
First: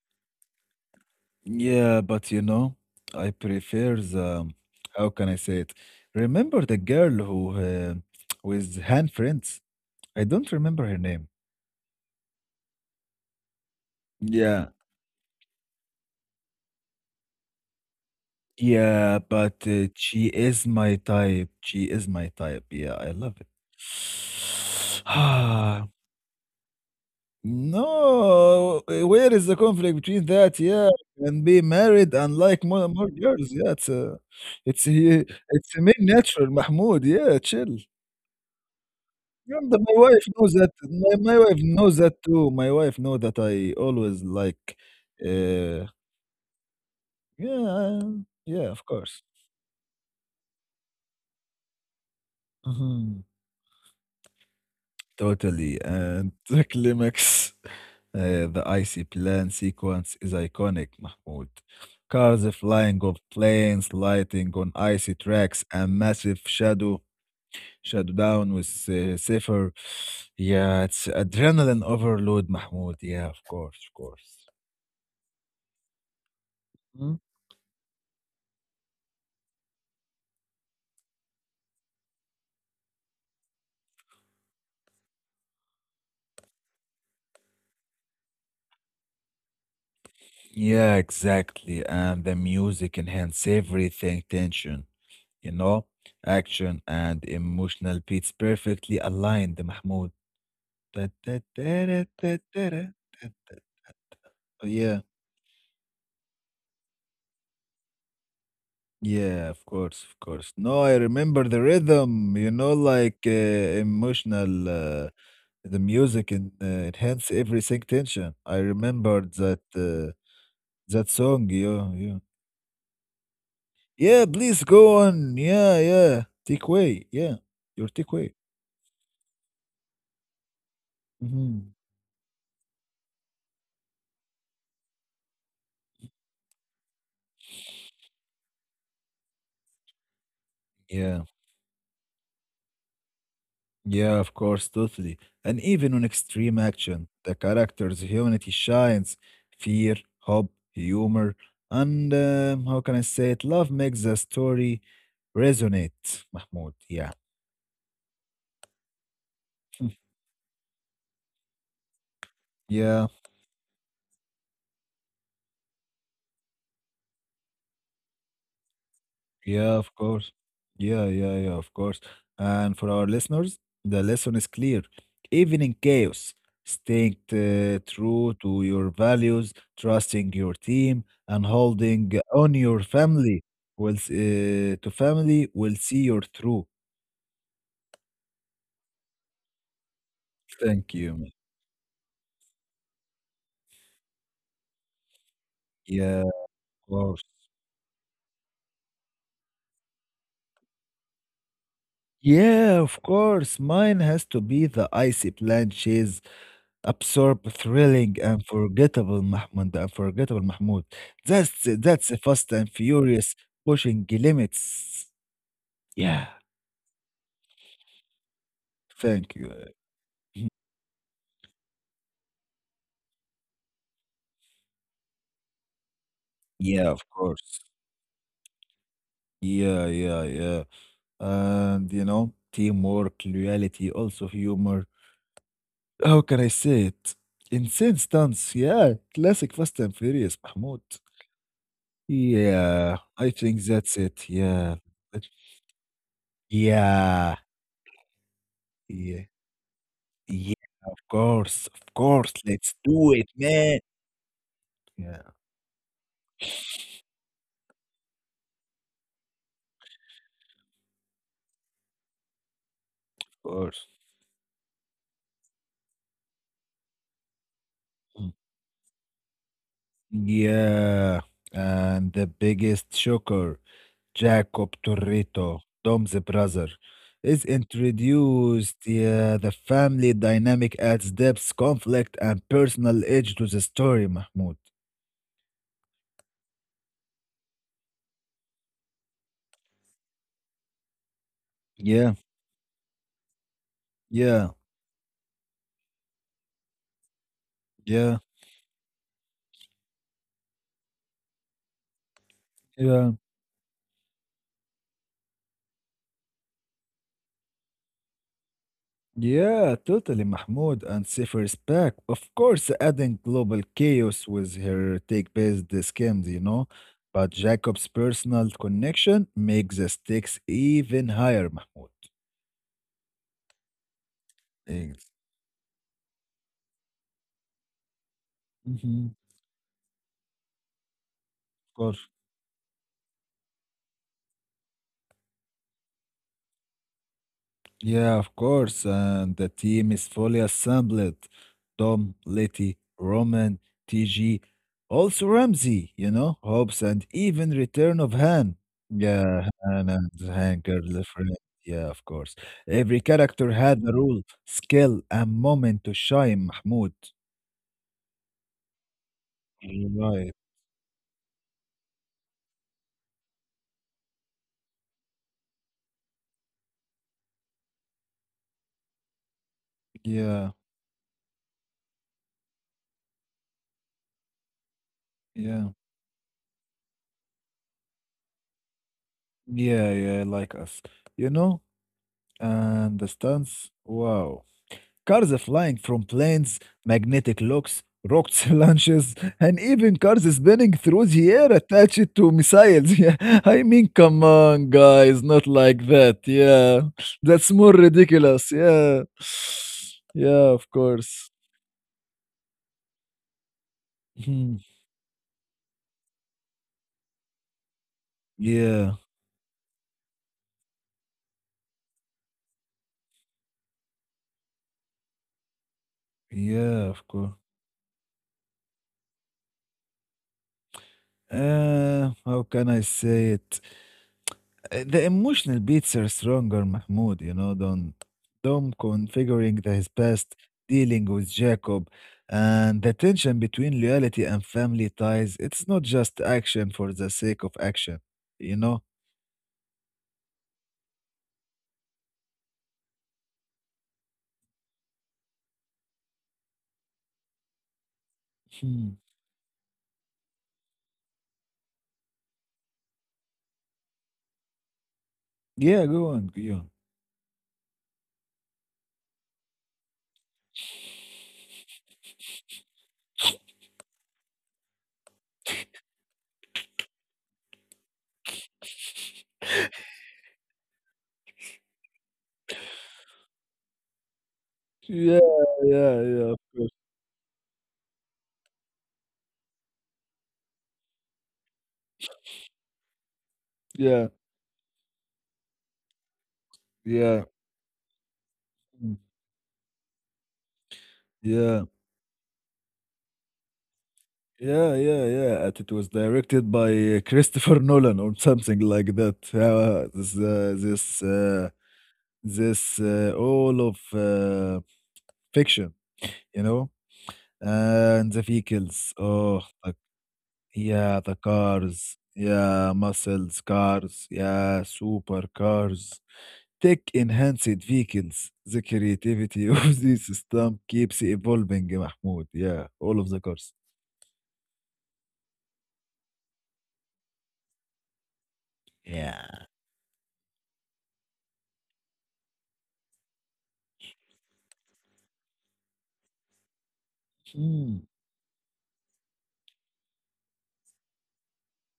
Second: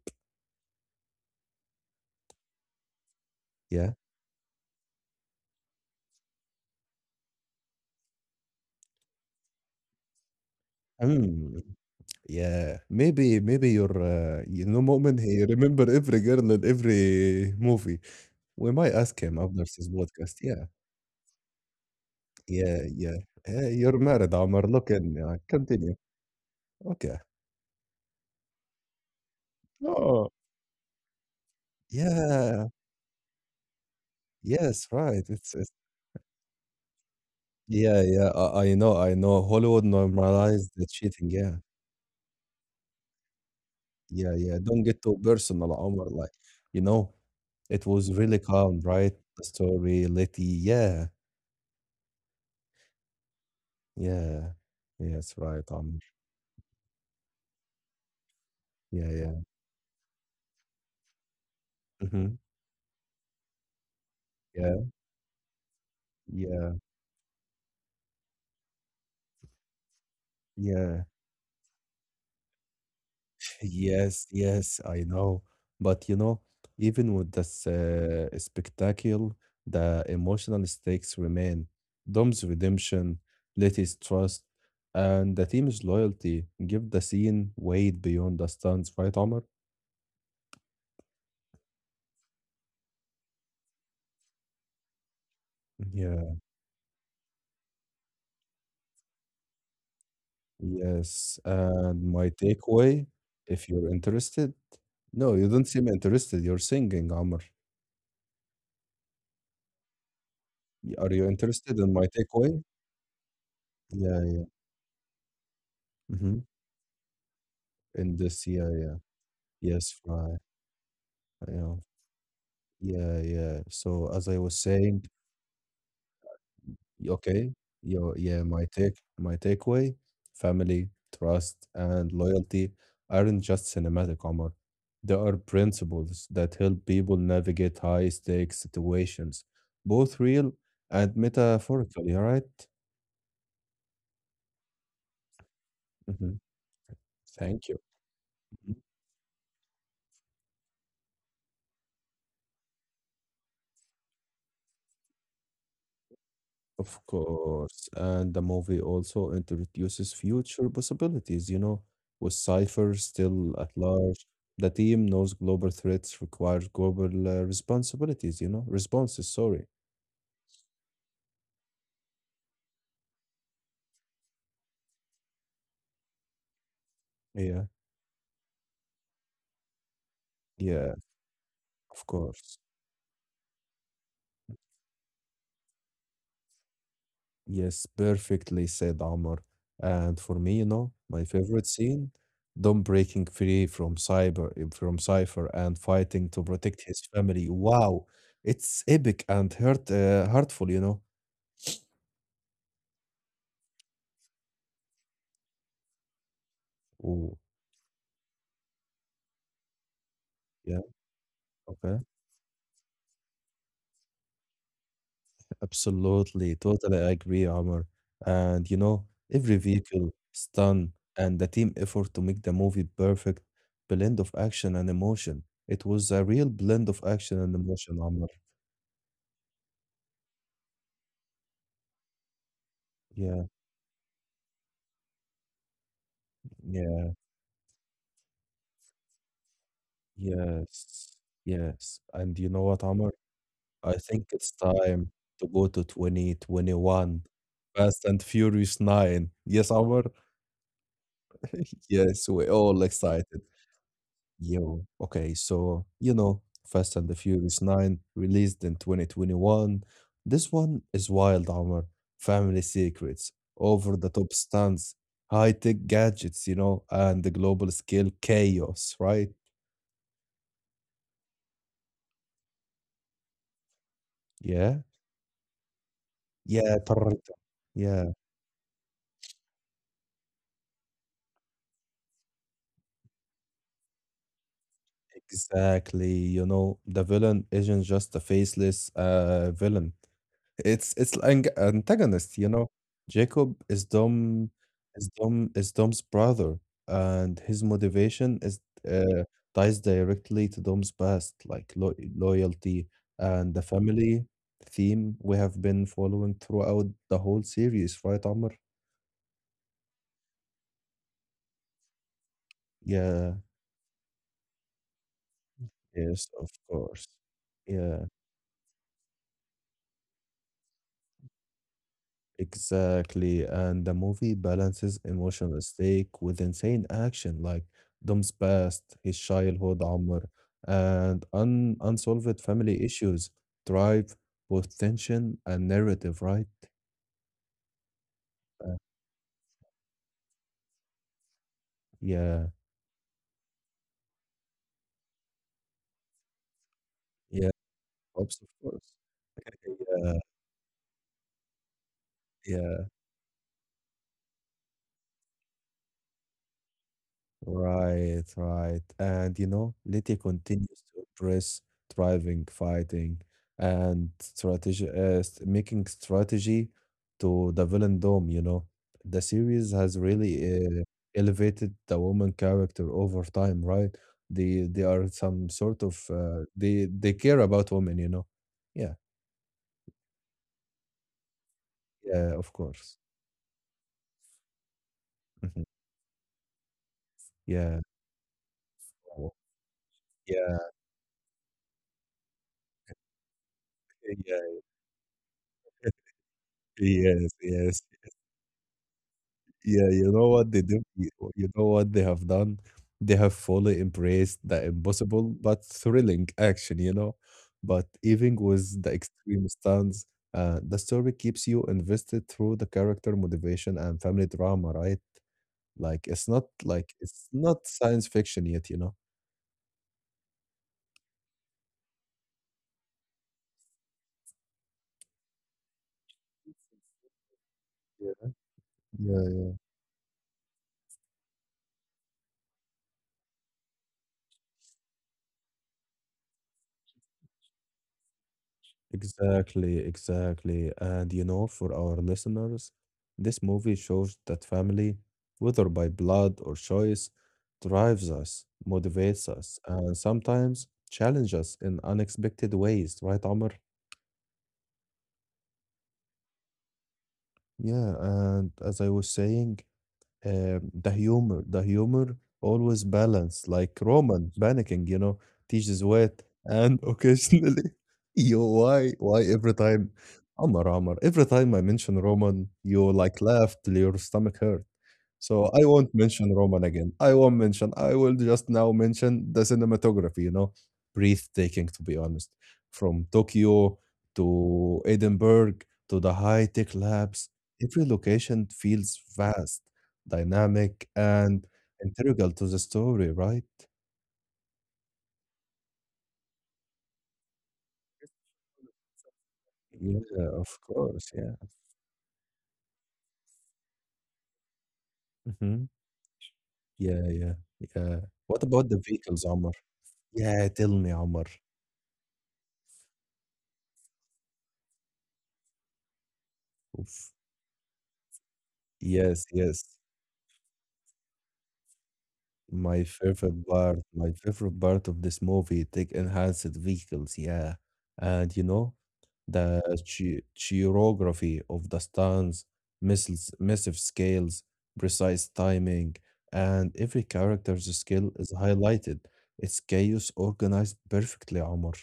S2: yeah. But you know, I
S1: Yeah.
S2: prefer the how can I say it? Remember the girl who with hand friends? I don't remember her name.
S1: Hmm. Yeah. Maybe your you
S2: Yeah,
S1: know moment. He remember every girl in every movie. We might ask
S2: yeah,
S1: him after
S2: but
S1: this
S2: she
S1: podcast. Yeah,
S2: is my type. She is my type.
S1: yeah,
S2: Yeah,
S1: yeah.
S2: I love it.
S1: Hey, you're married, Omar. Look in. Continue. Okay.
S2: No, where is the conflict
S1: Oh,
S2: between that? Yeah, and being married and
S1: yeah.
S2: like more girls. Yeah, it's
S1: Yes, right. It's.
S2: a male natural, Mahmoud. Yeah, chill.
S1: Yeah, yeah. I know.
S2: And
S1: Hollywood
S2: my wife knows that.
S1: normalized the
S2: My
S1: cheating.
S2: my
S1: Yeah,
S2: wife knows that too. My wife know that I always
S1: yeah, yeah.
S2: like,
S1: Don't get too personal,
S2: uh,
S1: Omar. Like, you know, it
S2: yeah,
S1: was really
S2: yeah,
S1: calm,
S2: of
S1: right?
S2: course.
S1: The story, Letty. Yeah,
S2: Mhm.
S1: yeah. Yes, right,
S2: Totally.
S1: Omar.
S2: And the climax, the icy
S1: Yeah, yeah.
S2: plan sequence is iconic, Mahmoud.
S1: Hmm.
S2: Cars flying off planes, lighting on
S1: Yeah,
S2: icy tracks, and massive
S1: yeah,
S2: shadow down with Safer. Yeah,
S1: yeah.
S2: it's adrenaline overload, Mahmoud. Yeah, of course, of
S1: Yes,
S2: course.
S1: yes, I know. But even
S2: Mhm.
S1: with this spectacle, the emotional stakes remain. Dom's redemption, Letty's trust, and the team's loyalty give the scene weight beyond the stunts, right, Omar?
S2: Yeah, exactly. And the music enhance everything tension, you know,
S1: Yeah.
S2: action and emotional beats perfectly aligned, Mahmoud. Da, da,
S1: Yes.
S2: da, da,
S1: And my
S2: da, da, da,
S1: takeaway,
S2: da, da.
S1: if you're interested.
S2: Oh, yeah,
S1: No, you don't seem interested. You're singing, Omar.
S2: yeah, of course, of course. No, I
S1: Are you
S2: remember the
S1: interested in my
S2: rhythm, you
S1: takeaway?
S2: know, like uh,
S1: Yeah, yeah.
S2: emotional, uh, the music
S1: Hmm.
S2: and enhance everything
S1: In
S2: tension.
S1: this,
S2: I
S1: yeah, yeah.
S2: remembered that
S1: Yes, right.
S2: that song,
S1: Yeah.
S2: yeah, yeah.
S1: Yeah, yeah. So as
S2: Yeah,
S1: I was
S2: please go
S1: saying,
S2: on. Yeah, yeah. Take away. Yeah,
S1: okay,
S2: your
S1: yo,
S2: take away.
S1: yeah, my takeaway, family,
S2: Hmm.
S1: trust, and loyalty aren't just cinematic, Omar. They are principles that help people navigate high-stakes situations, both real and
S2: Yeah.
S1: metaphorically, all right?
S2: Yeah, of course, totally. And even on
S1: Mhm.
S2: extreme action, the
S1: Thank you.
S2: character's humanity shines. Fear, hope, humor, and how can I say it? Love makes the story resonate, Mahmoud.
S1: Of
S2: Yeah.
S1: course, and the movie also introduces future possibilities, with Cypher
S2: Yeah.
S1: still at large. The team knows global threats require global responsibilities, responses, sorry.
S2: Yeah, of course. Yeah, yeah, yeah, of course. And for our listeners, the lesson is clear. Even in chaos, staying
S1: Yeah,
S2: true to your values, trusting your
S1: yeah,
S2: team, and
S1: of
S2: holding
S1: course.
S2: on your family will s- to family will see you through.
S1: Yes, perfectly said, Omar. And for me,
S2: Thank you,
S1: my
S2: man.
S1: favorite scene, Dom breaking free from Cypher and
S2: Yeah,
S1: fighting
S2: of
S1: to protect his
S2: course.
S1: family. Wow, it's epic and heartful.
S2: Yeah, of course. Mine has to be the icy planches.
S1: Ooh.
S2: Absorb thrilling and forgettable Mahmoud, the unforgettable
S1: Yeah.
S2: Mahmoud. That's
S1: Okay,
S2: that's a Fast and Furious pushing limits. Yeah,
S1: absolutely. Totally agree, Amr. And
S2: thank you.
S1: every vehicle, stunt, and the team effort to make the movie perfect blend of action and emotion. It was a real blend
S2: Yeah,
S1: of
S2: of
S1: action and
S2: course.
S1: emotion, Amr.
S2: Yeah, yeah, yeah. And you know, teamwork,
S1: Yeah,
S2: loyalty, also humor. How can I say
S1: yeah,
S2: it? Insane stunts. Yeah, classic Fast and Furious, Mahmoud.
S1: yes, yes. And you know what,
S2: Yeah,
S1: Amr?
S2: I think
S1: I
S2: that's
S1: think
S2: it.
S1: it's
S2: Yeah,
S1: time
S2: but
S1: to go to 2021.
S2: yeah,
S1: Fast and Furious 9.
S2: yeah.
S1: Yes, Amr.
S2: Yeah, of course, of
S1: Yes,
S2: course.
S1: we're
S2: Let's
S1: all
S2: do it,
S1: excited.
S2: man.
S1: Yo,
S2: Yeah,
S1: okay, so Fast and the Furious 9 released in 2021. This one is wild armor, family
S2: of
S1: secrets,
S2: course.
S1: over the top stunts, high tech gadgets, and the global scale
S2: Mm.
S1: chaos, right?
S2: Yeah, and the biggest shocker, Jacob
S1: Yeah,
S2: Torrito, Dom's brother,
S1: yeah, Torreta.
S2: is
S1: Yeah,
S2: introduced. Yeah, the family dynamic adds depth, conflict, and personal edge to the story, Mahmoud.
S1: exactly. The villain isn't just a faceless villain. It's ang
S2: Yeah,
S1: antagonist, you know. Jacob is Dom
S2: yeah,
S1: is Dom is Dom's brother, and his
S2: yeah,
S1: motivation is uh, ties directly to Dom's past, like lo loyalty
S2: yeah.
S1: and the family theme we have been following throughout the whole series, right, Amr?
S2: Yeah, totally, Mahmoud, and Cypher's back. Of course, adding
S1: Yeah,
S2: global chaos with her take-based
S1: yes,
S2: schemes, you
S1: of
S2: know.
S1: course.
S2: But Jacob's
S1: Yeah.
S2: personal connection makes the stakes even higher, Mahmoud.
S1: Exactly, and the movie balances
S2: Ex-
S1: emotional stake with insane action like Dom's past, his
S2: mhm.
S1: childhood, Amr, and un
S2: Of course.
S1: unsolved family issues, drive, both tension and narrative, right?
S2: Yeah, of
S1: Uh,
S2: course. And the team is fully assembled. Dom,
S1: yeah,
S2: Letty, Roman, TG, also Ramsey, you know, hopes and
S1: yeah,
S2: even return of
S1: of course.
S2: Han.
S1: Of course.
S2: Yeah, Han
S1: Yeah,
S2: and Hanker, the friend. Yeah, of course.
S1: yeah.
S2: Every character had a role, skill, and moment to shine, Mahmoud.
S1: Right, right. And Leti
S2: Right.
S1: continues to impress, driving, fighting, and strategy, making strategy to the villain dome. The series has
S2: Yeah,
S1: really elevated the woman character over time, right? They are some
S2: yeah.
S1: sort of they care about women. Yeah,
S2: Yeah, yeah, like us. You know,
S1: yeah, of course.
S2: and the stunts, wow. Cars
S1: Mhm.
S2: flying from planes, magnetic
S1: Yeah,
S2: locks, rocket launches,
S1: wow.
S2: and even cars
S1: Yeah,
S2: spinning through the air attached to missiles. Yeah, I mean, come
S1: yeah,
S2: on, guys, not like that. Yeah,
S1: yes,
S2: that's more
S1: yes.
S2: ridiculous. Yeah,
S1: Yeah, you know what
S2: yeah,
S1: they
S2: of
S1: do? You
S2: course.
S1: you know what they have done? They have fully embraced the
S2: Mhm.
S1: impossible but thrilling action, you know? But even with the
S2: Yeah,
S1: extreme stance, the story keeps you invested through the character motivation and family drama, right? Like
S2: yeah, of
S1: it's
S2: course.
S1: not science fiction yet, you know?
S2: How can I say it? The emotional beats are stronger, Mahmoud, you know, than
S1: Yeah.
S2: Dom
S1: Yeah.
S2: configuring the, his past, dealing with Jacob, and the tension between loyalty and family ties. It's not just action for the sake of action, you know?
S1: Exactly, exactly. And For our listeners, this movie shows that family, whether by blood or choice, drives us,
S2: Hmm.
S1: motivates us, and sometimes challenges us in unexpected ways, right, Amr?
S2: Yeah, go on, go on.
S1: Yeah, and as I was saying, the humor always balanced, like Roman panicking, teaches wit and occasionally, yo, why every time, Amar, every time I mention Roman, you like laugh till your stomach hurts.
S2: Yeah,
S1: So I won't
S2: yeah,
S1: mention
S2: yeah, of
S1: Roman
S2: course.
S1: again. I won't mention. I will just now mention the cinematography, breathtaking, to be honest. From Tokyo
S2: Yeah,
S1: to Edinburgh to the high tech labs,
S2: yeah,
S1: every location feels
S2: mm,
S1: vast, dynamic, and
S2: yeah.
S1: integral to the story, right?
S2: Yeah, yeah, yeah. And it was directed by Christopher Nolan or something like that.
S1: Yeah,
S2: This,
S1: of course.
S2: this
S1: Yeah.
S2: this all of
S1: Hmm.
S2: Fiction, you know,
S1: Yeah, yeah, yeah.
S2: and the
S1: What about the
S2: vehicles.
S1: vehicles,
S2: Oh,
S1: Omar?
S2: the,
S1: Yeah, tell me,
S2: yeah, the
S1: Omar.
S2: cars. Yeah, muscles, cars. Yeah, super cars. Tech
S1: Oof.
S2: enhanced vehicles. The
S1: Yes,
S2: creativity
S1: yes.
S2: of this system keeps evolving, Mahmoud. Yeah,
S1: My
S2: all of the
S1: favorite
S2: cars.
S1: part, my favorite part of this movie, take enhanced vehicles, yeah. And the
S2: Yeah.
S1: choreography of the stunts, missiles, massive scales, precise timing, and every character's
S2: Hmm.
S1: skill is highlighted. It's chaos organized perfectly, Omar.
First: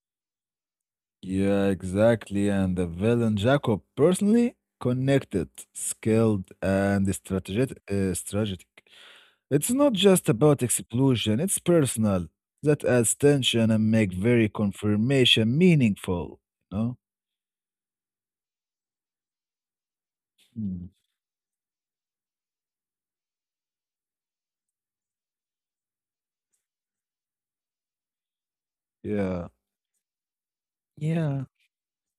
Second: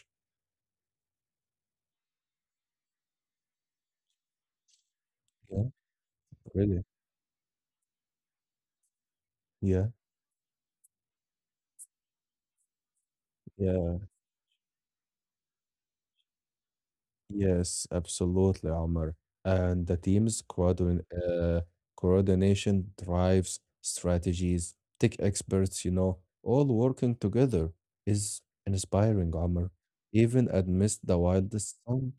S2: Yeah, exactly. And the villain Jacob, personally, connected,
S1: Yeah,
S2: skilled,
S1: really.
S2: and strategic. It's
S1: Yeah,
S2: not just about explosion, it's personal. That adds tension and
S1: yeah.
S2: make very confirmation meaningful, you know?
S1: Yes, absolutely, Omar. And the team's
S2: Mm.
S1: coordination drives strategies, tech experts, all working together is inspiring,
S2: Yeah.
S1: Omar. Even amidst the
S2: Yeah.
S1: wildest storm,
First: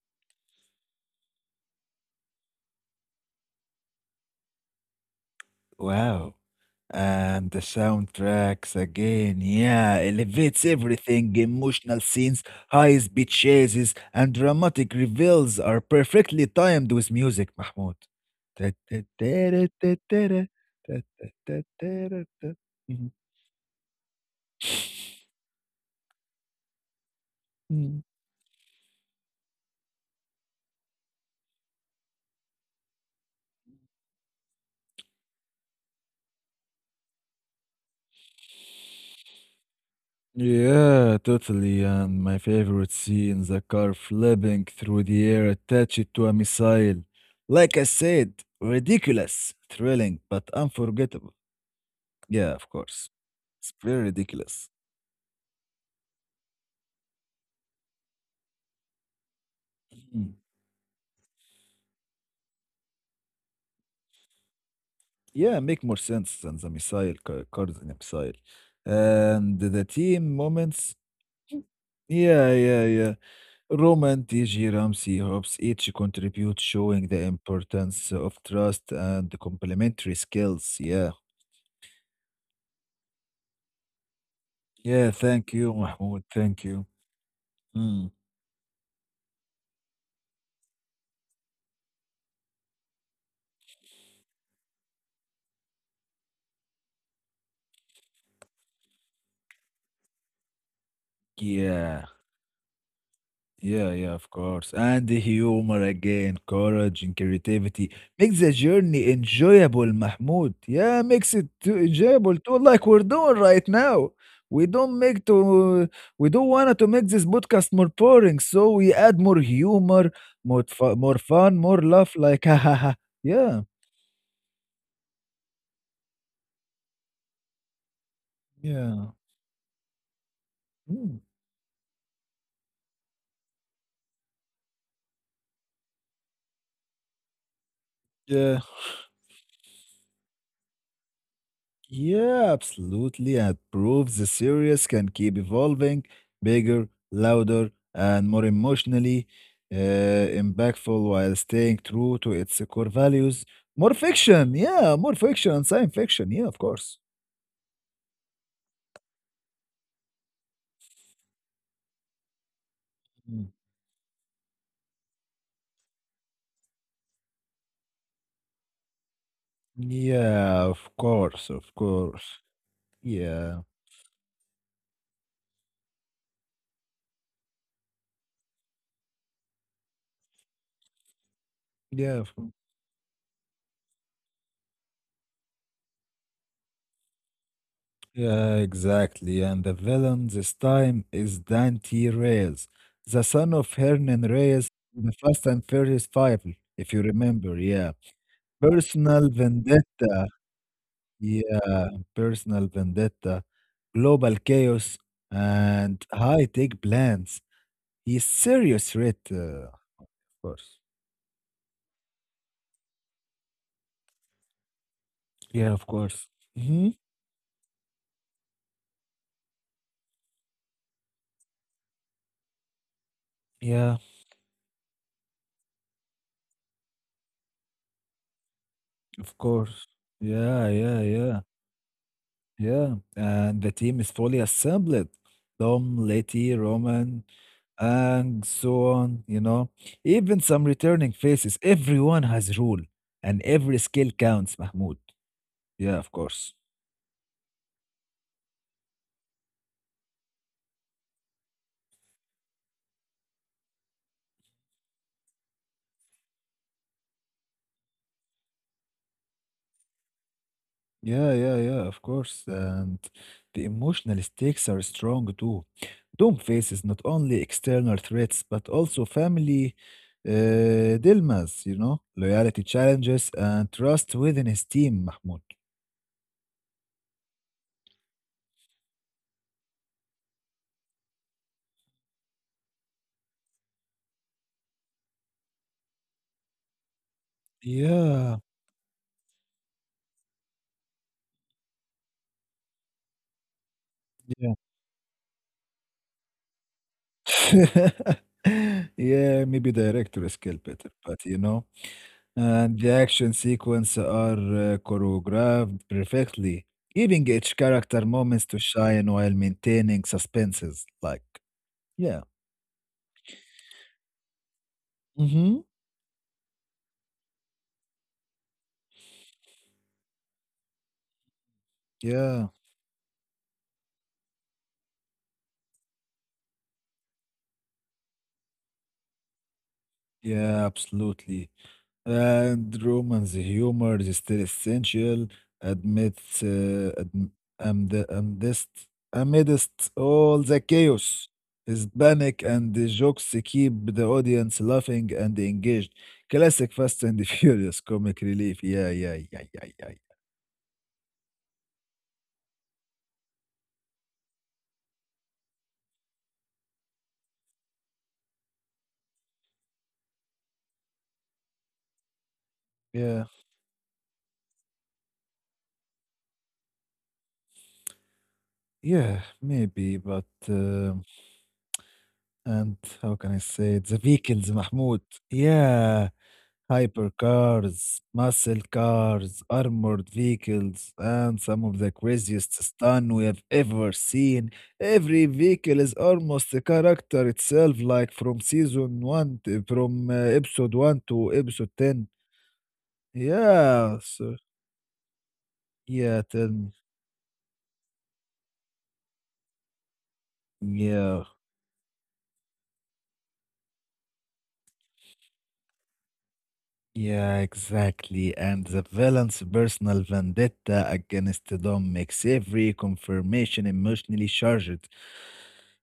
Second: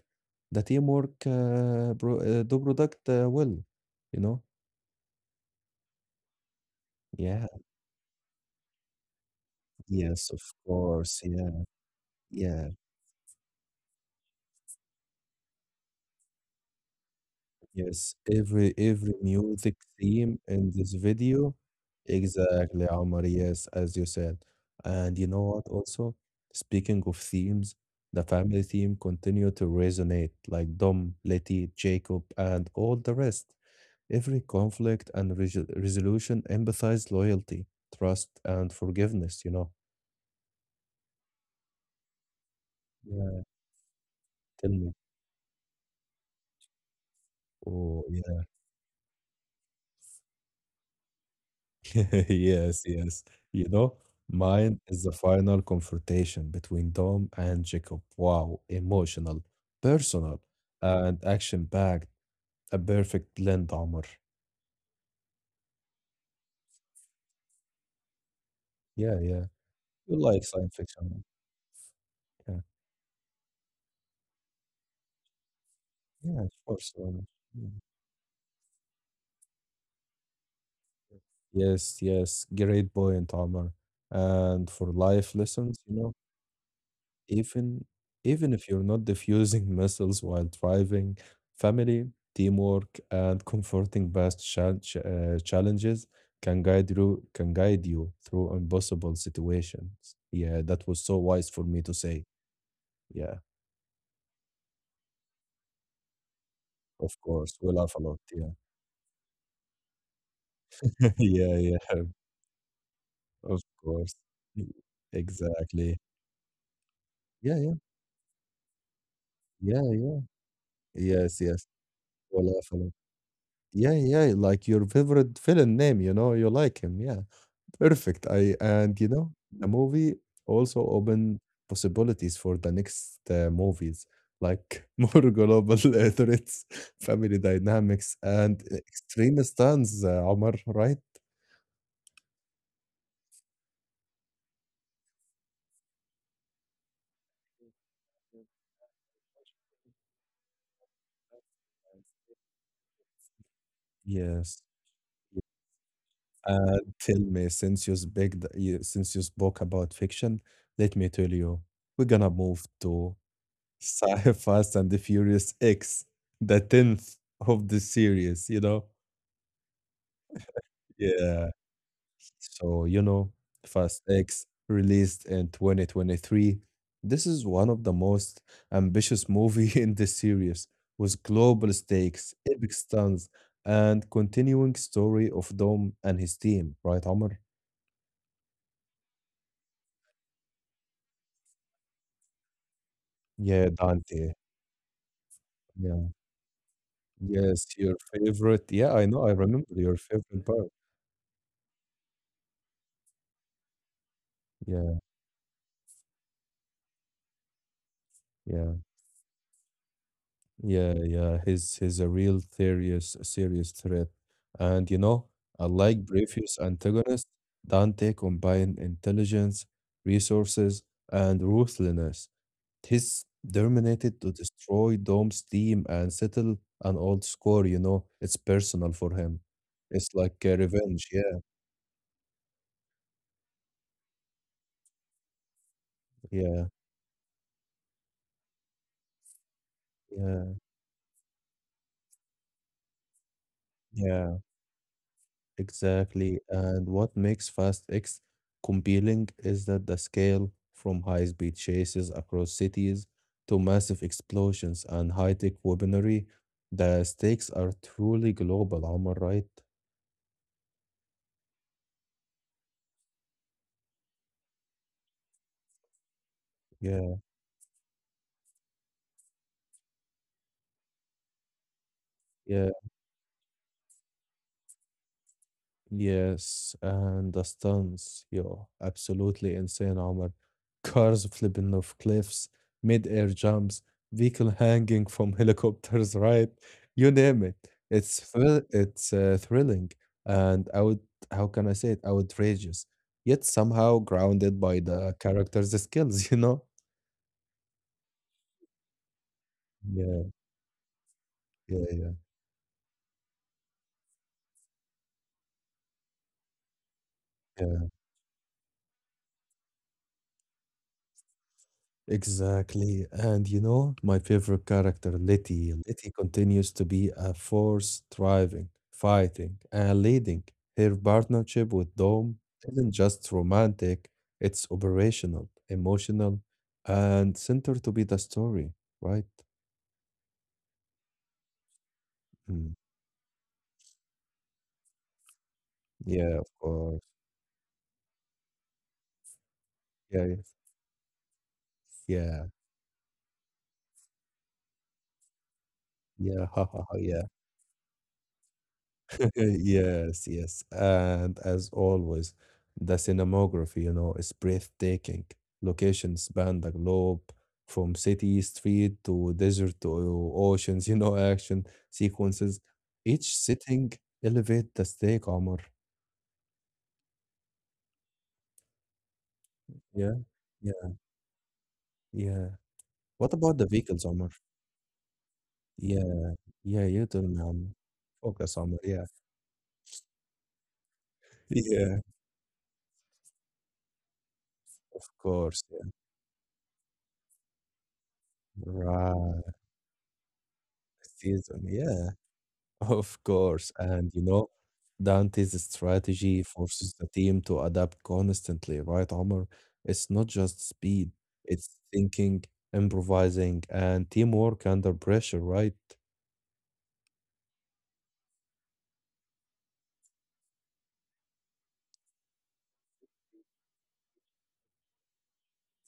S1: the teamwork pro do product well, you know?
S2: Wow.
S1: Yeah,
S2: And the soundtracks again, yeah,
S1: yes, of
S2: elevates
S1: course.
S2: everything.
S1: Yeah,
S2: Emotional scenes,
S1: yeah.
S2: high speed chases, and dramatic reveals are perfectly timed with music, Mahmoud.
S1: Yes,
S2: Ta-
S1: every
S2: ta-
S1: every
S2: ta- ra-
S1: music
S2: ta- ta-
S1: theme
S2: ra,
S1: in this
S2: ta- ta-
S1: video,
S2: ta- ta- ra- ta.
S1: exactly, Omar. Yes, as you said, and you know what? Also, speaking of themes,
S2: Mhm.
S1: the family theme continue to resonate like Dom, Letty, Jacob, and all the rest. Every conflict and resolution emphasize loyalty, trust, and forgiveness.
S2: Yeah, totally. And my favorite
S1: Yeah.
S2: scene, the car flipping
S1: Tell me.
S2: through the air attached to a missile. Like I
S1: Oh,
S2: said, ridiculous, thrilling, but unforgettable. Yeah, of
S1: yes,
S2: course.
S1: yes. You
S2: It's
S1: know,
S2: very ridiculous.
S1: mine is the final confrontation between Dom and Jacob. Wow, emotional,
S2: Mhm.
S1: personal, and action-packed. A perfect blend, Omar.
S2: Yeah, make more sense than the missile, cars in a missile.
S1: Yeah, yeah.
S2: And the
S1: You
S2: team
S1: like science
S2: moments.
S1: fiction.
S2: Yeah,
S1: Yeah,
S2: yeah, yeah. Roman, TG, Ramsey, Hobbs each
S1: yeah, of
S2: contribute
S1: course.
S2: showing the
S1: Omar. Yeah.
S2: importance of trust and complementary skills. Yeah.
S1: Yes, yes. Great point, Omar. And for
S2: Yeah,
S1: life
S2: thank you,
S1: lessons.
S2: Mahmoud. Thank you.
S1: Even
S2: Mm,
S1: even if you're not diffusing missiles while driving, family, teamwork, and comforting past challenges can guide you through impossible situations. Yeah, that was so wise for me to
S2: yeah,
S1: say. Yeah,
S2: yeah, yeah, of course. And the humor again, courage and
S1: of course, we
S2: creativity
S1: laugh a lot.
S2: makes the
S1: Yeah,
S2: journey enjoyable, Mahmoud. Yeah, makes it
S1: yeah,
S2: too
S1: yeah,
S2: enjoyable too, like we're doing
S1: of
S2: right now.
S1: course,
S2: We don't make to
S1: exactly.
S2: we don't want to make this
S1: Yeah,
S2: podcast
S1: yeah,
S2: more boring, so we add more
S1: yeah,
S2: humor,
S1: yeah.
S2: more
S1: Yes,
S2: fun,
S1: yes,
S2: more laugh,
S1: we
S2: like ha
S1: laugh
S2: ha
S1: a lot.
S2: ha. Yeah,
S1: Yeah, yeah, like your favorite villain name, you like him. Yeah. Perfect. I and you
S2: yeah,
S1: know, the movie also
S2: mm,
S1: opened possibilities for the next movies, like more global threats, family dynamics,
S2: yeah.
S1: and extreme stands. Omar, right?
S2: Yeah, absolutely. And it proves the series can keep evolving bigger, louder, and more emotionally impactful while staying true to its core values. More fiction,
S1: Yes.
S2: yeah, more fiction and science fiction, yeah, of
S1: Uh,
S2: course.
S1: tell me, since you spoke about fiction, let me tell you, we're gonna move to
S2: Mm.
S1: Sci Fast and the Furious X, the tenth of the series. You know?
S2: Yeah, of course,
S1: Yeah.
S2: of course.
S1: So,
S2: Yeah,
S1: Fast X released in 2023. This is one of the most ambitious movie in the series with global
S2: yeah, of
S1: stakes, epic stunts, and continuing story of Dom and his team, right, Omar?
S2: yeah, exactly. And the villain this time is Dante Reyes, the son
S1: Yeah,
S2: of Hernan
S1: Dante.
S2: Reyes, in the Fast and Furious
S1: Yeah.
S2: Five, if you remember.
S1: Yes,
S2: Yeah.
S1: your favorite. Yeah, I know.
S2: Personal
S1: I remember your
S2: vendetta.
S1: favorite part.
S2: Yeah. Personal vendetta. Global
S1: Yeah,
S2: chaos and high tech plans. He's
S1: yeah.
S2: serious threat, uh, of course.
S1: Yeah, yeah, he's a real serious threat. And
S2: Yeah, of
S1: unlike
S2: course.
S1: previous
S2: Hmm.
S1: antagonists, Dante combined intelligence, resources, and ruthlessness. He's
S2: Yeah,
S1: determined to destroy Dom's team and settle an old score, it's personal for
S2: of
S1: him.
S2: course.
S1: It's like
S2: Yeah, yeah,
S1: revenge.
S2: yeah.
S1: Yeah,
S2: Yeah, and the team is fully assembled. Tom, Letty,
S1: yeah,
S2: Roman, and so on, you know. Even
S1: yeah,
S2: some returning faces. Everyone has role, and every skill
S1: yeah.
S2: counts, Mahmoud. Yeah, of
S1: Exactly.
S2: course.
S1: And what makes Fast X compelling is that the scale from high-speed chases across cities to massive explosions and high-tech weaponry, the stakes are truly global, Omar, right?
S2: Yeah, yeah, yeah, of course. And the emotional stakes are strong too. Doom faces not
S1: Yeah,
S2: only external threats, but also family dilemmas, you know, loyalty
S1: yeah.
S2: challenges, and trust within his team, Mahmoud.
S1: Yes, and the stunts, yo, absolutely insane, Omar. Cars flipping off cliffs, mid-air jumps, vehicle hanging from helicopters, right? You name it. It's
S2: Yeah,
S1: thrill it's uh, thrilling and out how can I say it? Outrageous, yet somehow
S2: yeah.
S1: grounded by the character's skills, you know?
S2: Yeah, maybe
S1: Yeah,
S2: director skill better, but you know,
S1: yeah, yeah,
S2: and the action sequence are choreographed perfectly, giving each
S1: yeah.
S2: character moments to shine while maintaining suspenses. Like, yeah,
S1: Exactly. And you know, my favorite character,
S2: mm-hmm,
S1: Letty. Letty continues to be a force, thriving, fighting, and leading. Her partnership with Dom
S2: yeah,
S1: isn't just romantic, it's operational, emotional, and centered to be the story, right?
S2: yeah, absolutely.
S1: Mm.
S2: And Roman's humor is still essential
S1: Yeah, of
S2: amidst,
S1: course.
S2: am- amid- amidst, amidst
S1: Yeah, yeah,
S2: all the chaos. His
S1: yeah,
S2: panic and the jokes keep the audience laughing and engaged.
S1: yeah,
S2: Classic Fast
S1: yeah.
S2: and Furious comic relief. Yeah, yeah,
S1: Uh,
S2: yeah, yeah, yeah.
S1: Yes, yes. And as always, the cinematography, you know, is breathtaking. Locations span the globe from city, street to desert to oceans, you know, action sequences.
S2: Yeah,
S1: Each sitting elevate the stake, Omar.
S2: yeah, maybe,
S1: Yeah,
S2: but
S1: yeah, yeah.
S2: and how can
S1: What
S2: I
S1: about the
S2: say it? The
S1: vehicles, Omar?
S2: vehicles, Mahmoud. Yeah.
S1: Yeah, yeah, you tell me, Omar.
S2: Hypercars,
S1: Focus,
S2: muscle
S1: Omar. Yeah,
S2: cars, armored vehicles, and some of the
S1: yeah,
S2: craziest stun we have ever seen.
S1: of
S2: Every
S1: course. Yeah,
S2: vehicle is almost a character itself, like from season
S1: right.
S2: one, to, from episode one to
S1: Season.
S2: episode
S1: Yeah.
S2: 10.
S1: Of course,
S2: Yeah,
S1: and you
S2: so,
S1: know, Dante's
S2: yeah,
S1: strategy
S2: tell me.
S1: forces the team to adapt constantly, right, Omar? It's not just speed,
S2: Yeah,
S1: it's thinking, improvising, and teamwork under pressure, right?
S2: yeah, exactly. And the villain's personal vendetta against Dom makes every confirmation emotionally charged.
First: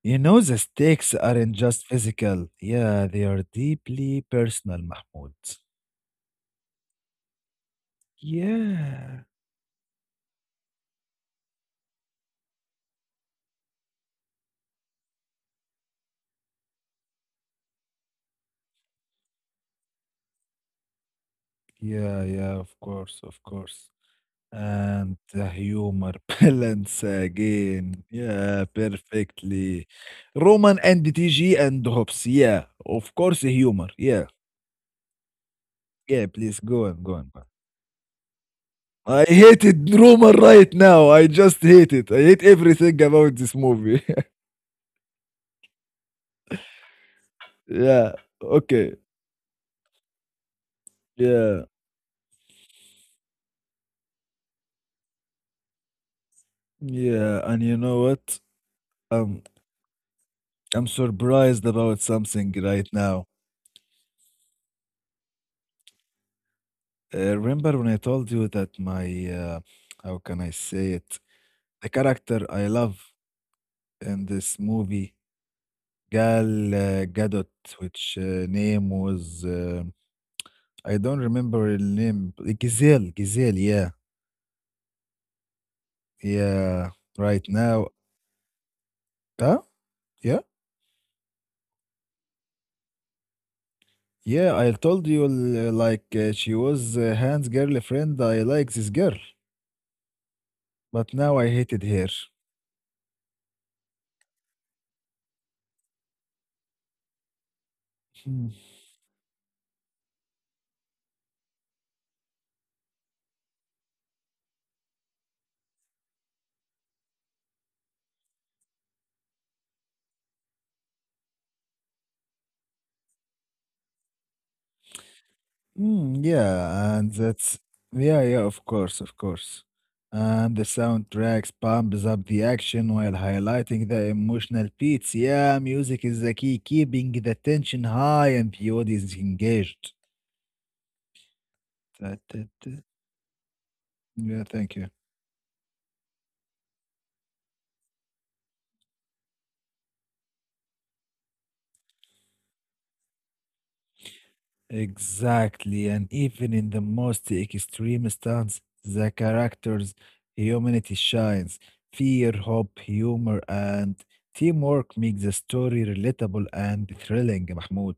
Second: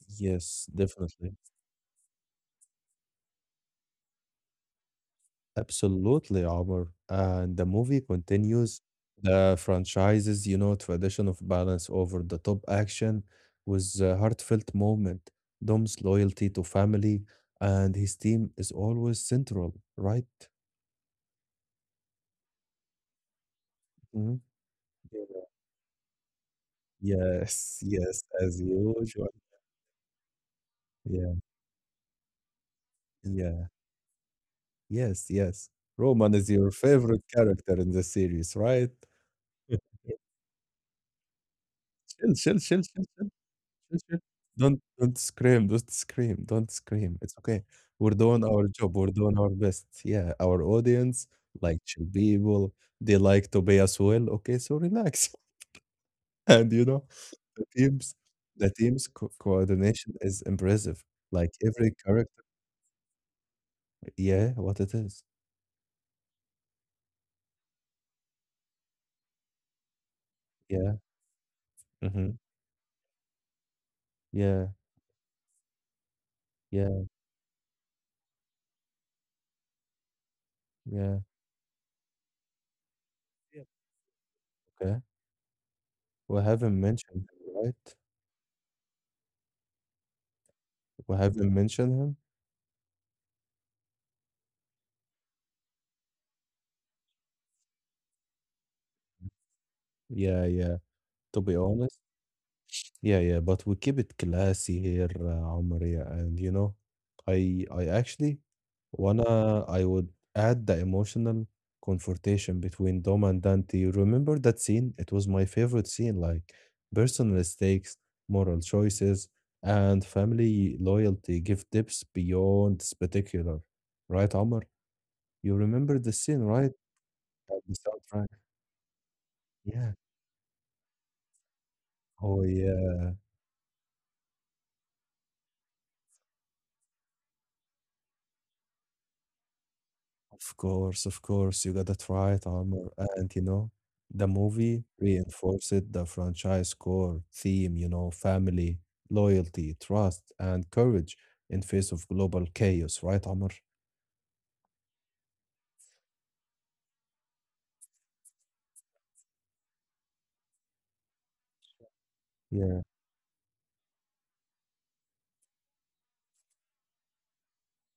S2: You know, the
S1: Yes,
S2: stakes
S1: definitely.
S2: aren't just physical. Yeah, they are deeply personal, Mahmoud.
S1: Absolutely, Omar. And the movie continues
S2: Yeah.
S1: the franchise's, you know, tradition of balance over the top action with a heartfelt moment, Dom's loyalty to family, and his team is always central, right?
S2: Yeah, yeah, of course, of course.
S1: Mhm.
S2: And
S1: Yeah.
S2: the humor balance
S1: Yes,
S2: again.
S1: yes, as
S2: Yeah,
S1: usual.
S2: perfectly. Roman and
S1: Yeah,
S2: DTG and Hobbs. Yeah, of course, the
S1: yeah,
S2: humor. Yeah,
S1: yes, yes.
S2: yeah,
S1: Roman is
S2: please
S1: your
S2: go on, go
S1: favorite
S2: on, go on.
S1: character in the series, right?
S2: I hated Roman right now. I just hate it. I
S1: Chill,
S2: hate
S1: chill, chill,
S2: everything
S1: chill, chill,
S2: about this
S1: chill,
S2: movie.
S1: chill. Don't scream, don't scream, don't scream. It's okay.
S2: Yeah,
S1: We're doing our
S2: okay.
S1: job. We're doing our best. Yeah, our audience,
S2: Yeah.
S1: like chill people, they like to be as well. Okay, so relax. And you know,
S2: Yeah, and
S1: the
S2: you know
S1: teams,
S2: what?
S1: the team's co
S2: Um,
S1: coordination is
S2: I'm
S1: impressive. Like
S2: surprised
S1: every
S2: about
S1: character,
S2: something right now.
S1: yeah, what it is.
S2: Remember when I told you that my, how can I say
S1: Yeah,
S2: it? The
S1: mhm,
S2: character I love in this
S1: yeah,
S2: movie, Gal
S1: yeah,
S2: Gadot, which name was, I don't
S1: yeah,
S2: remember her name. Giselle, Giselle,
S1: yeah,
S2: yeah.
S1: okay. We haven't
S2: Yeah,
S1: mentioned
S2: right
S1: him,
S2: now.
S1: right?
S2: Huh? Yeah?
S1: We haven't mentioned him?
S2: Yeah, I told you like she was Hans' girlfriend. I like this girl,
S1: Yeah, yeah,
S2: but now
S1: to
S2: I
S1: be
S2: hated
S1: honest.
S2: her.
S1: Yeah, yeah, but we keep it classy here, Omar, yeah, and you know, I actually
S2: Mm,
S1: wanna I would add the emotional confrontation between Dom and Dante. You remember that scene? It was my favorite scene, like personal stakes, moral choices, and family loyalty give depths beyond spectacular. Right, Omar? You remember the
S2: mm,
S1: scene, right?
S2: yeah, and that's
S1: At The
S2: yeah,
S1: soundtrack.
S2: yeah, of course, of course.
S1: Yeah.
S2: And the soundtracks pumps up the
S1: Oh
S2: action while
S1: yeah.
S2: highlighting the emotional beats. Yeah, music is the key, keeping the tension high and the audience engaged.
S1: Of course, you got to
S2: That,
S1: try it,
S2: that, that-
S1: Armor. And you know, the
S2: yeah, thank
S1: movie
S2: you.
S1: reinforced the franchise core theme, you know, family, loyalty, trust, and courage in face of global chaos, right, Armor?
S2: Exactly, and even in the most extreme stance, the character's humanity shines. Fear, hope,
S1: Yeah.
S2: humor, and teamwork make the story relatable and thrilling, Mahmoud.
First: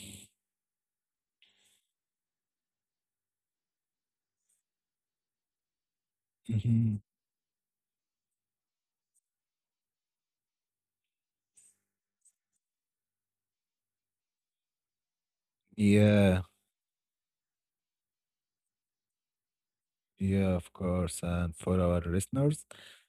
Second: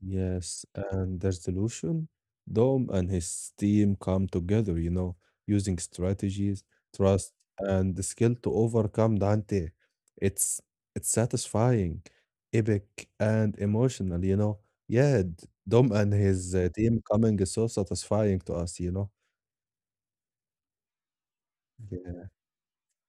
S1: Yes, and their solution? Dom and his team come together, you know, using strategies,
S2: Mhm.
S1: trust, and the skill to overcome Dante. It's it's satisfying, epic, and emotional, you know. Yeah, Dom and
S2: Yeah.
S1: his team coming is so satisfying to us, you know.
S2: Yeah, of course. And for our
S1: Yeah,
S2: listeners,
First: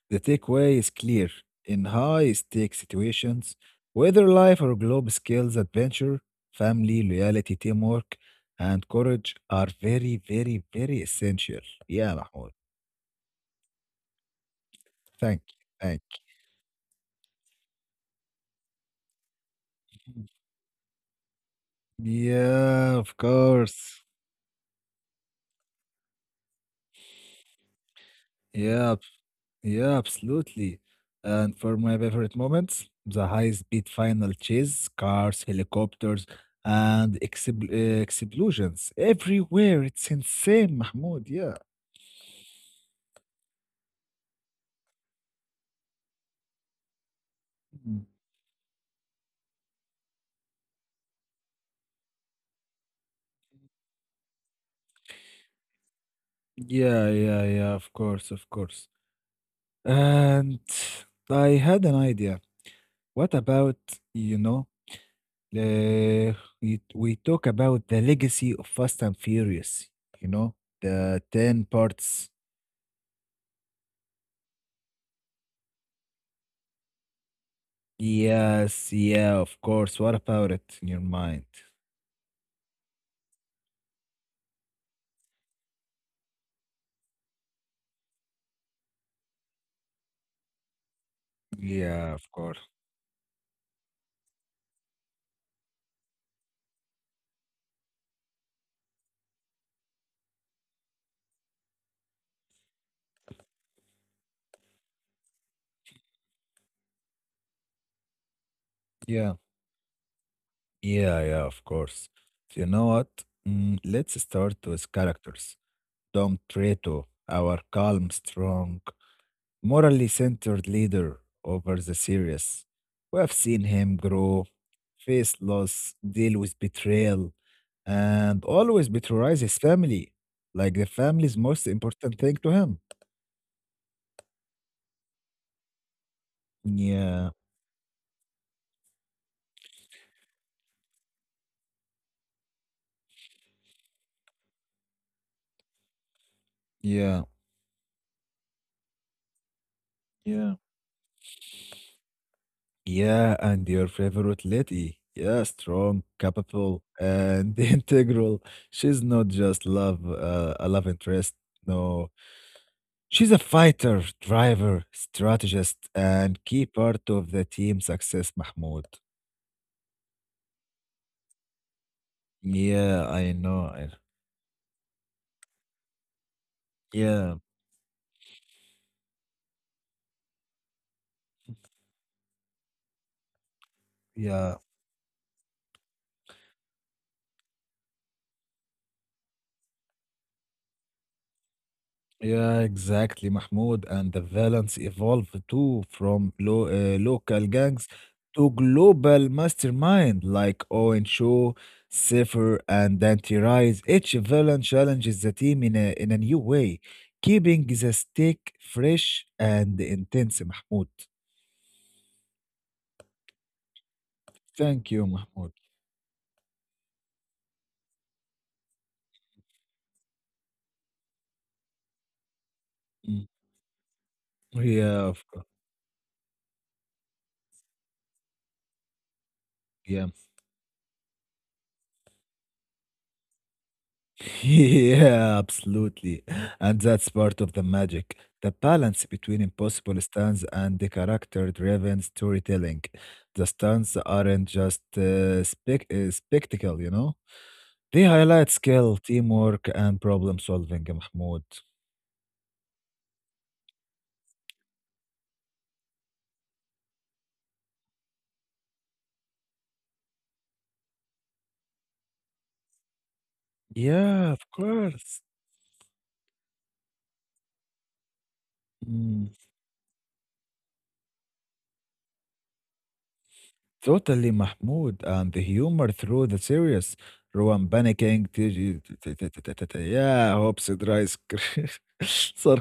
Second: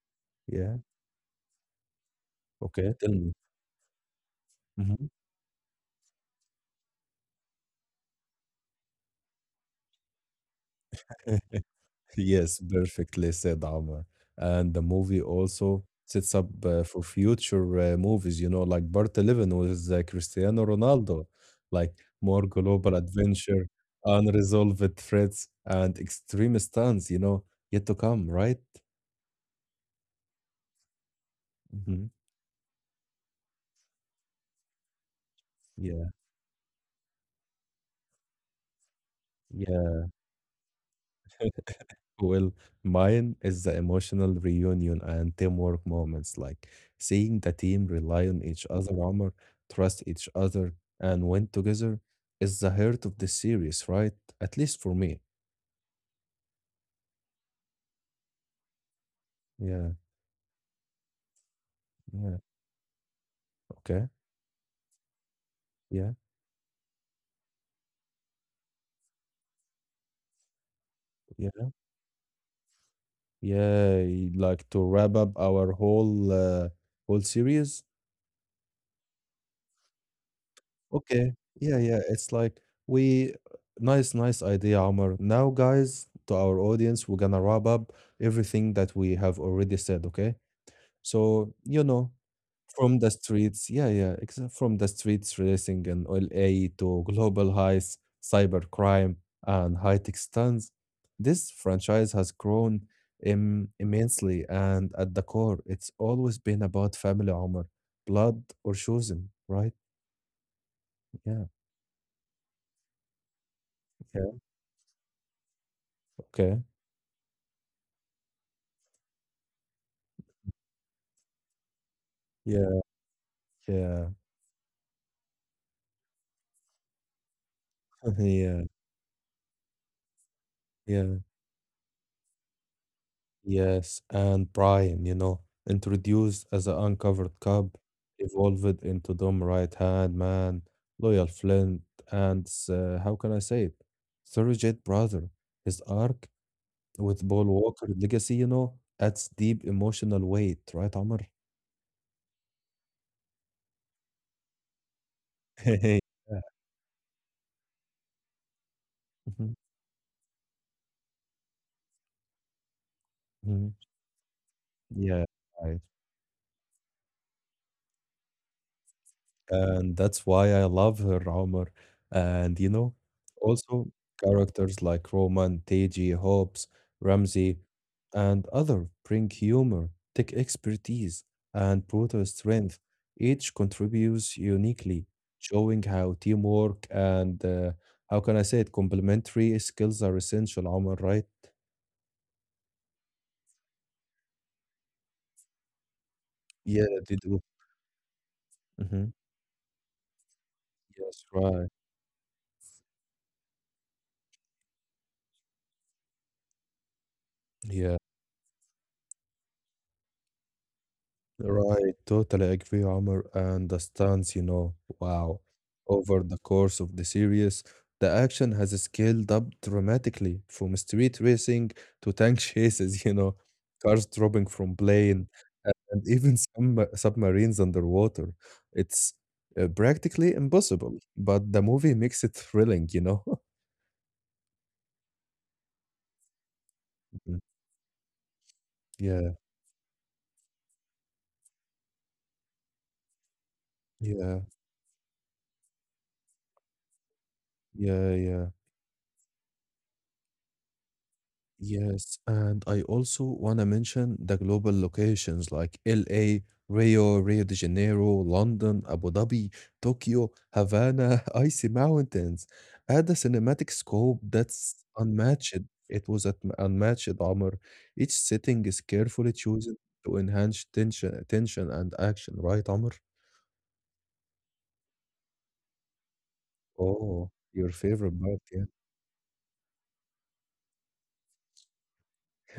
S2: the takeaway
S1: yeah.
S2: is clear. In high stake
S1: Okay, tell me.
S2: situations, whether life or
S1: Mhm.
S2: globe skills, adventure, family, loyalty, teamwork, and courage are very, very, very essential. Yeah, Mahmoud.
S1: Yes, perfectly said, Omar. And the movie
S2: Thank you.
S1: also
S2: Thank
S1: sets up for future movies, you know, like Part 11 with
S2: you.
S1: Cristiano Ronaldo, like more global
S2: Yeah, of
S1: adventure,
S2: course.
S1: unresolved threats, and extreme stunts, you know, yet to come, right?
S2: Yeah, yeah, absolutely. And for my
S1: Hmm.
S2: favorite moments, the high-speed final chase, cars,
S1: Yeah,
S2: helicopters, and explosions everywhere.
S1: yeah.
S2: It's insane, Mahmoud. Yeah.
S1: Well, mine is the emotional reunion and teamwork moments, like seeing the team
S2: Mm.
S1: rely on each other, armor, trust each other, and win together is the heart of the series, right? At least for me.
S2: Yeah, yeah, yeah, of course, of course.
S1: Yeah,
S2: And I had an
S1: yeah,
S2: idea. What about,
S1: okay,
S2: you know,
S1: yeah,
S2: uh, we talk about the legacy of Fast and Furious, you know, the 10
S1: yeah,
S2: parts.
S1: yeah. Like to wrap up our whole whole series.
S2: Yes, yeah, of course. What about it in your
S1: Okay.
S2: mind?
S1: Yeah, yeah. It's like we nice, nice idea, Omar. Now, guys, to our audience, we're gonna wrap up everything that we have already said, okay? So, you know,
S2: Yeah, of course.
S1: from the streets, yeah, yeah, from the streets racing in LA to global heists, cybercrime, and high-tech stunts, this franchise has grown im immensely, and at the core, it's always been about family, Omar, blood or chosen,
S2: Yeah,
S1: right?
S2: yeah, yeah,
S1: Yeah,
S2: of course. You know what? Mm, let's
S1: yeah.
S2: start with characters. Dom
S1: Okay.
S2: Treto, our calm, strong, morally centered leader over the series.
S1: Yeah,
S2: We have seen him
S1: yeah,
S2: grow, face loss, deal with betrayal, and
S1: yeah,
S2: always betrayalize his family, like the
S1: yeah,
S2: family's most important thing to him.
S1: yes. And Brian, you know, introduced as an
S2: Yeah,
S1: uncovered cub, evolved into dumb right hand man, loyal Flint, and how can I say it? Surrogate brother. His arc
S2: yeah.
S1: with Paul Walker legacy, you know, adds deep emotional
S2: Yeah.
S1: weight, right, Amr?
S2: Yeah, and your favorite lady. Yeah, strong,
S1: Yeah.
S2: capable, and integral. She's not
S1: Mhm,
S2: just love, uh, a love interest. No, she's a
S1: mhm.
S2: fighter, driver,
S1: Yeah,
S2: strategist,
S1: right.
S2: and key part of the team success, Mahmoud.
S1: And that's why I love her, Omar. And you know,
S2: Yeah, I know.
S1: also characters like Roman, Teji, Hobbs,
S2: Yeah,
S1: Ramsey, and other bring humor, tech expertise, and brutal strength. Each contributes
S2: yeah.
S1: uniquely, showing how teamwork and how can I say it, complementary skills are essential, Omar, right?
S2: Yeah, exactly, Mahmoud. And the violence evolved too from lo
S1: Yeah, they do.
S2: local gangs to
S1: Mhm.
S2: global mastermind like Owen
S1: Yes,
S2: Shaw,
S1: right.
S2: Cypher, and Dante Rice. Each villain challenges the team in a new way, keeping the
S1: Yeah.
S2: stake fresh and intense, Mahmoud.
S1: Right, totally agree, Omar, and the stance, you know,
S2: Thank you,
S1: wow.
S2: Mahmoud.
S1: Over the course of the series, the action has scaled up dramatically from street racing to tank chases, you
S2: Mm.
S1: know, cars dropping from
S2: Yeah, of
S1: plane,
S2: course.
S1: and even some submarines underwater. It's
S2: Yeah.
S1: practically impossible, but the movie makes it thrilling, you know?
S2: Yeah, absolutely. And that's
S1: Mhm.
S2: part of the magic, the balance
S1: Yeah,
S2: between impossible stunts and the character-driven storytelling. The stunts
S1: yeah,
S2: aren't just spectacle, you know? They
S1: yeah, yeah.
S2: highlight skill, teamwork, and problem solving, Mahmoud.
S1: Yes, and I also want to mention the global locations like LA, Rio, Rio de Janeiro, London, Abu Dhabi, Tokyo, Havana, Icy Mountains. Add a cinematic scope
S2: Yeah, of
S1: that's
S2: course.
S1: unmatched. It was at unmatched, Omar. Each setting is
S2: Hmm.
S1: carefully chosen to enhance tension and action, right, Omar?
S2: Totally, Mahmoud. And the humor through the series.
S1: Oh,
S2: Rowan
S1: your favorite
S2: panicking.
S1: part,
S2: T-
S1: yeah.
S2: t- t- t- t- t- t- Yeah, hopes it dries.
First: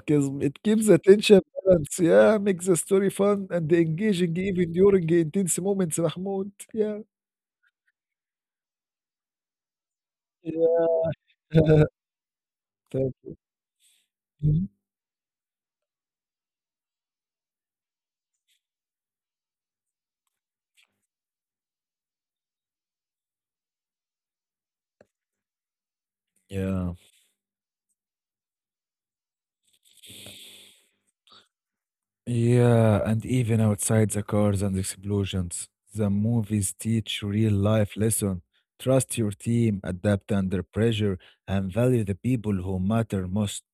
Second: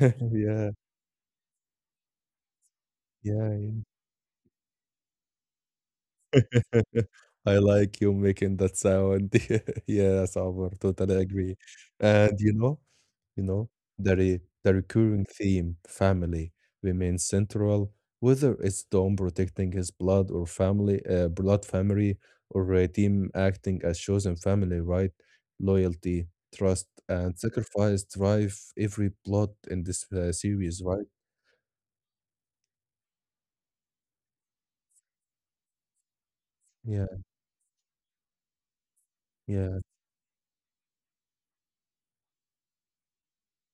S2: It
S1: Yeah,
S2: keeps the tension balance. Yeah, makes the story fun
S1: yeah.
S2: and engaging even during intense moments, Mahmoud. Yeah.
S1: I like you making that sound. Yes, Omar,
S2: Yeah.
S1: totally agree. And
S2: Thank you.
S1: you know,
S2: Mhm.
S1: the recurring theme, family, remains central, whether it's Dom protecting his blood or family, blood family, or a team acting as chosen family, right? Loyalty, trust,
S2: Yeah.
S1: and sacrifice drive every plot in this series, right?
S2: Yeah, and even outside the cars and explosions, the movies
S1: Yeah,
S2: teach real life lesson. Trust your
S1: yeah.
S2: team, adapt under pressure, and value the people who matter most.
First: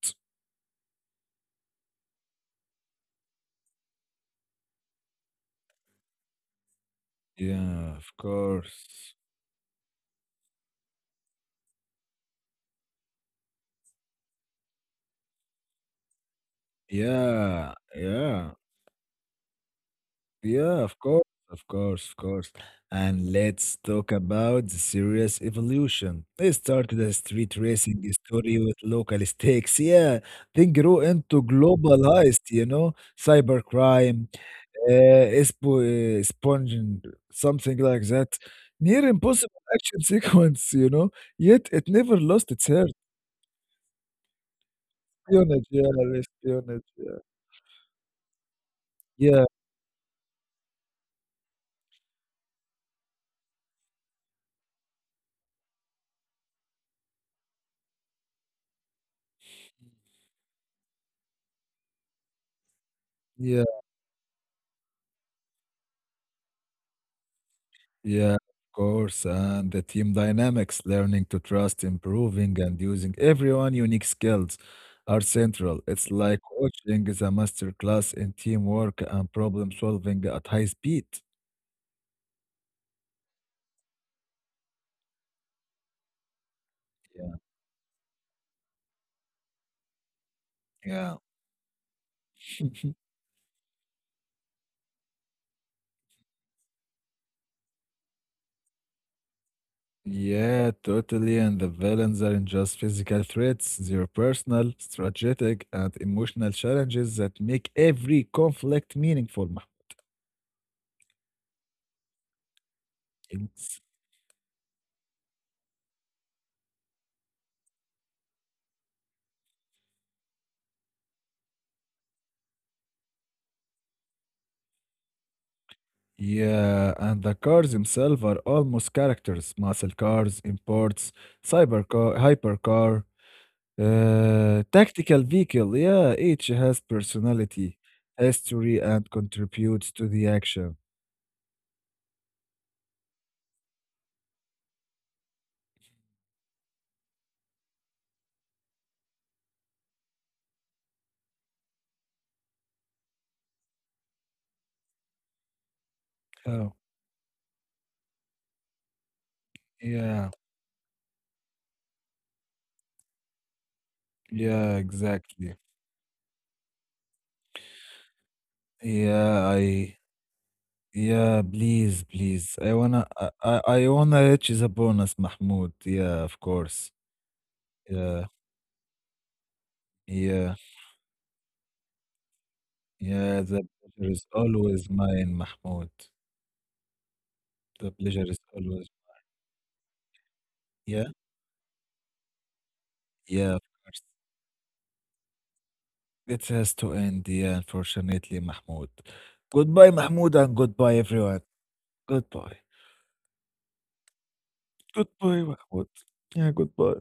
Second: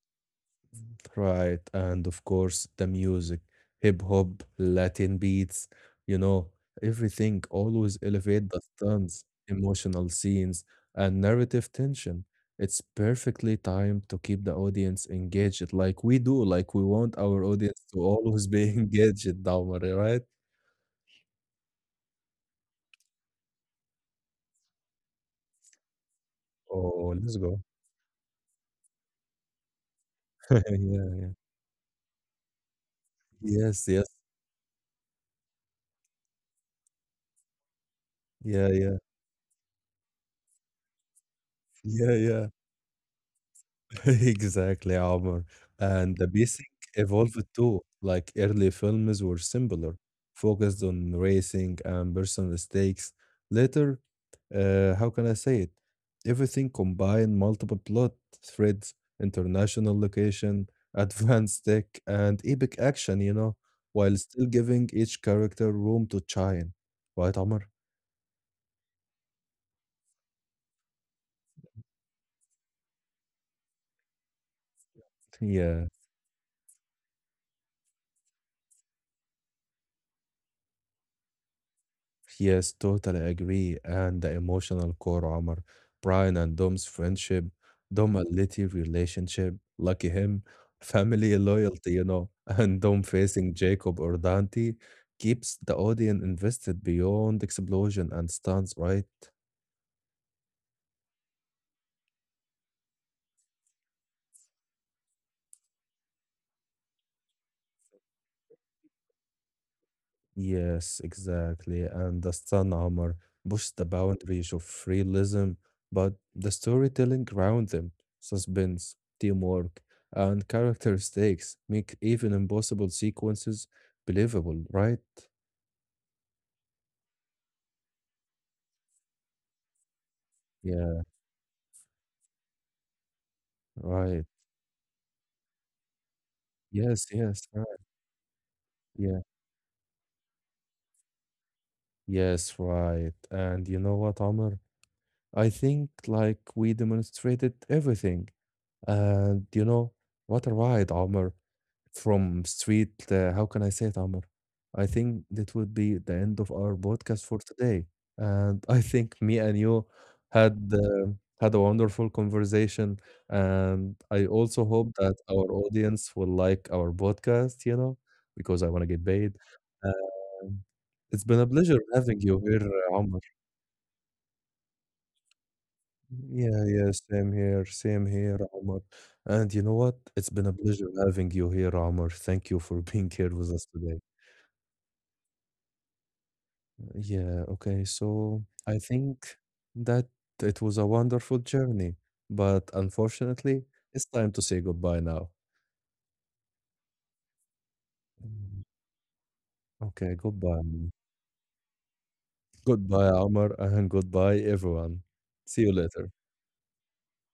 S1: Right, and of course the music, hip hop, Latin beats, you know, everything
S2: Yeah,
S1: always
S2: of
S1: elevate the
S2: course.
S1: stunts, emotional scenes, and narrative tension. It's perfectly timed to keep the audience engaged, like we do, like we want our
S2: Yeah,
S1: audience to always
S2: yeah,
S1: be engaged, Dahmer, right?
S2: yeah, of course, of course, of course. And let's talk about the serious evolution. They started
S1: Oh,
S2: as
S1: let's
S2: street
S1: go.
S2: racing story with local stakes. Yeah,
S1: Yeah,
S2: then grew
S1: yeah.
S2: into global heist, you know,
S1: Yes, yes.
S2: cybercrime. Espo Sponging, something like that.
S1: Yeah, yeah.
S2: Near impossible action sequence, you know, yet it
S1: Yeah,
S2: never
S1: yeah.
S2: lost its heart.
S1: Exactly, Omar.
S2: Espionage,
S1: And
S2: yeah,
S1: the pacing
S2: espionage, yeah.
S1: evolved too. Like early films were
S2: Yeah,
S1: simpler, focused on racing and personal stakes. Later, how can I say it? Everything combined multiple plot threads, international location, advanced tech, and epic action, you know,
S2: yeah,
S1: while still giving each character room to shine. Right, Omar?
S2: yeah, of course. And the team dynamics, learning to trust, improving, and using everyone unique skills are central.
S1: Yeah.
S2: It's like watching the master class in teamwork and problem solving at high speed.
S1: Yes, totally agree. And the emotional core, Omar, Brian and Dom's
S2: Yeah,
S1: friendship, Dom a litty relationship, lucky him,
S2: yeah.
S1: family loyalty, you know, and Dom facing Jacob or Dante keeps the audience invested beyond explosion and stunts, right?
S2: Yeah, totally. And the villains aren't just physical threats, they're personal, strategic, and emotional challenges that make every conflict meaningful, Mahmoud.
S1: Yes, exactly. And the Sun Omar pushed
S2: It's-
S1: the boundaries of realism, but the storytelling around them, suspense, teamwork, and character stakes make even impossible sequences believable, right?
S2: yeah, and the cars themselves are almost characters muscle cars,
S1: Yeah,
S2: imports, cybercar, hypercar,
S1: right.
S2: tactical vehicle. Yeah, each has
S1: Yes, yes,
S2: personality,
S1: right.
S2: history, and
S1: Yeah,
S2: contributes to the action.
S1: yes, right. And you know what, Amr? I think like we demonstrated everything. And you know what a ride, Omar. From street, how can I say it, Amr? I think that would be the end of
S2: Oh,
S1: our podcast for today. And I think me and you
S2: yeah,
S1: had had a wonderful conversation, and I also
S2: yeah,
S1: hope that our
S2: exactly.
S1: audience will like our podcast. You know, because I want to get paid.
S2: Yeah, I
S1: Um, it's been
S2: Yeah,
S1: a pleasure
S2: please,
S1: having you
S2: please.
S1: here,
S2: I wanna,
S1: Omar.
S2: I, I I wanna reach the bonus, Mahmoud. Yeah, of
S1: Yeah,
S2: course.
S1: yeah, same
S2: Yeah,
S1: here, Omar. And you know what? It's been a
S2: yeah,
S1: pleasure having you here, Omar. Thank you for being here
S2: yeah.
S1: with us
S2: The
S1: today.
S2: pleasure is always mine, Mahmoud.
S1: Yeah, okay.
S2: The pleasure is
S1: So I
S2: always.
S1: think that it was a
S2: Yeah,
S1: wonderful journey, but
S2: yeah, of
S1: unfortunately,
S2: course.
S1: it's time to say goodbye now.
S2: It has to end. Yeah, unfortunately,
S1: Mm.
S2: Mahmoud.
S1: Okay,
S2: Goodbye, Mahmoud, and
S1: goodbye.
S2: goodbye, everyone. Goodbye.
S1: Goodbye, Amar, and goodbye, everyone. See you
S2: Goodbye,
S1: later.
S2: Mahmoud. Yeah, goodbye.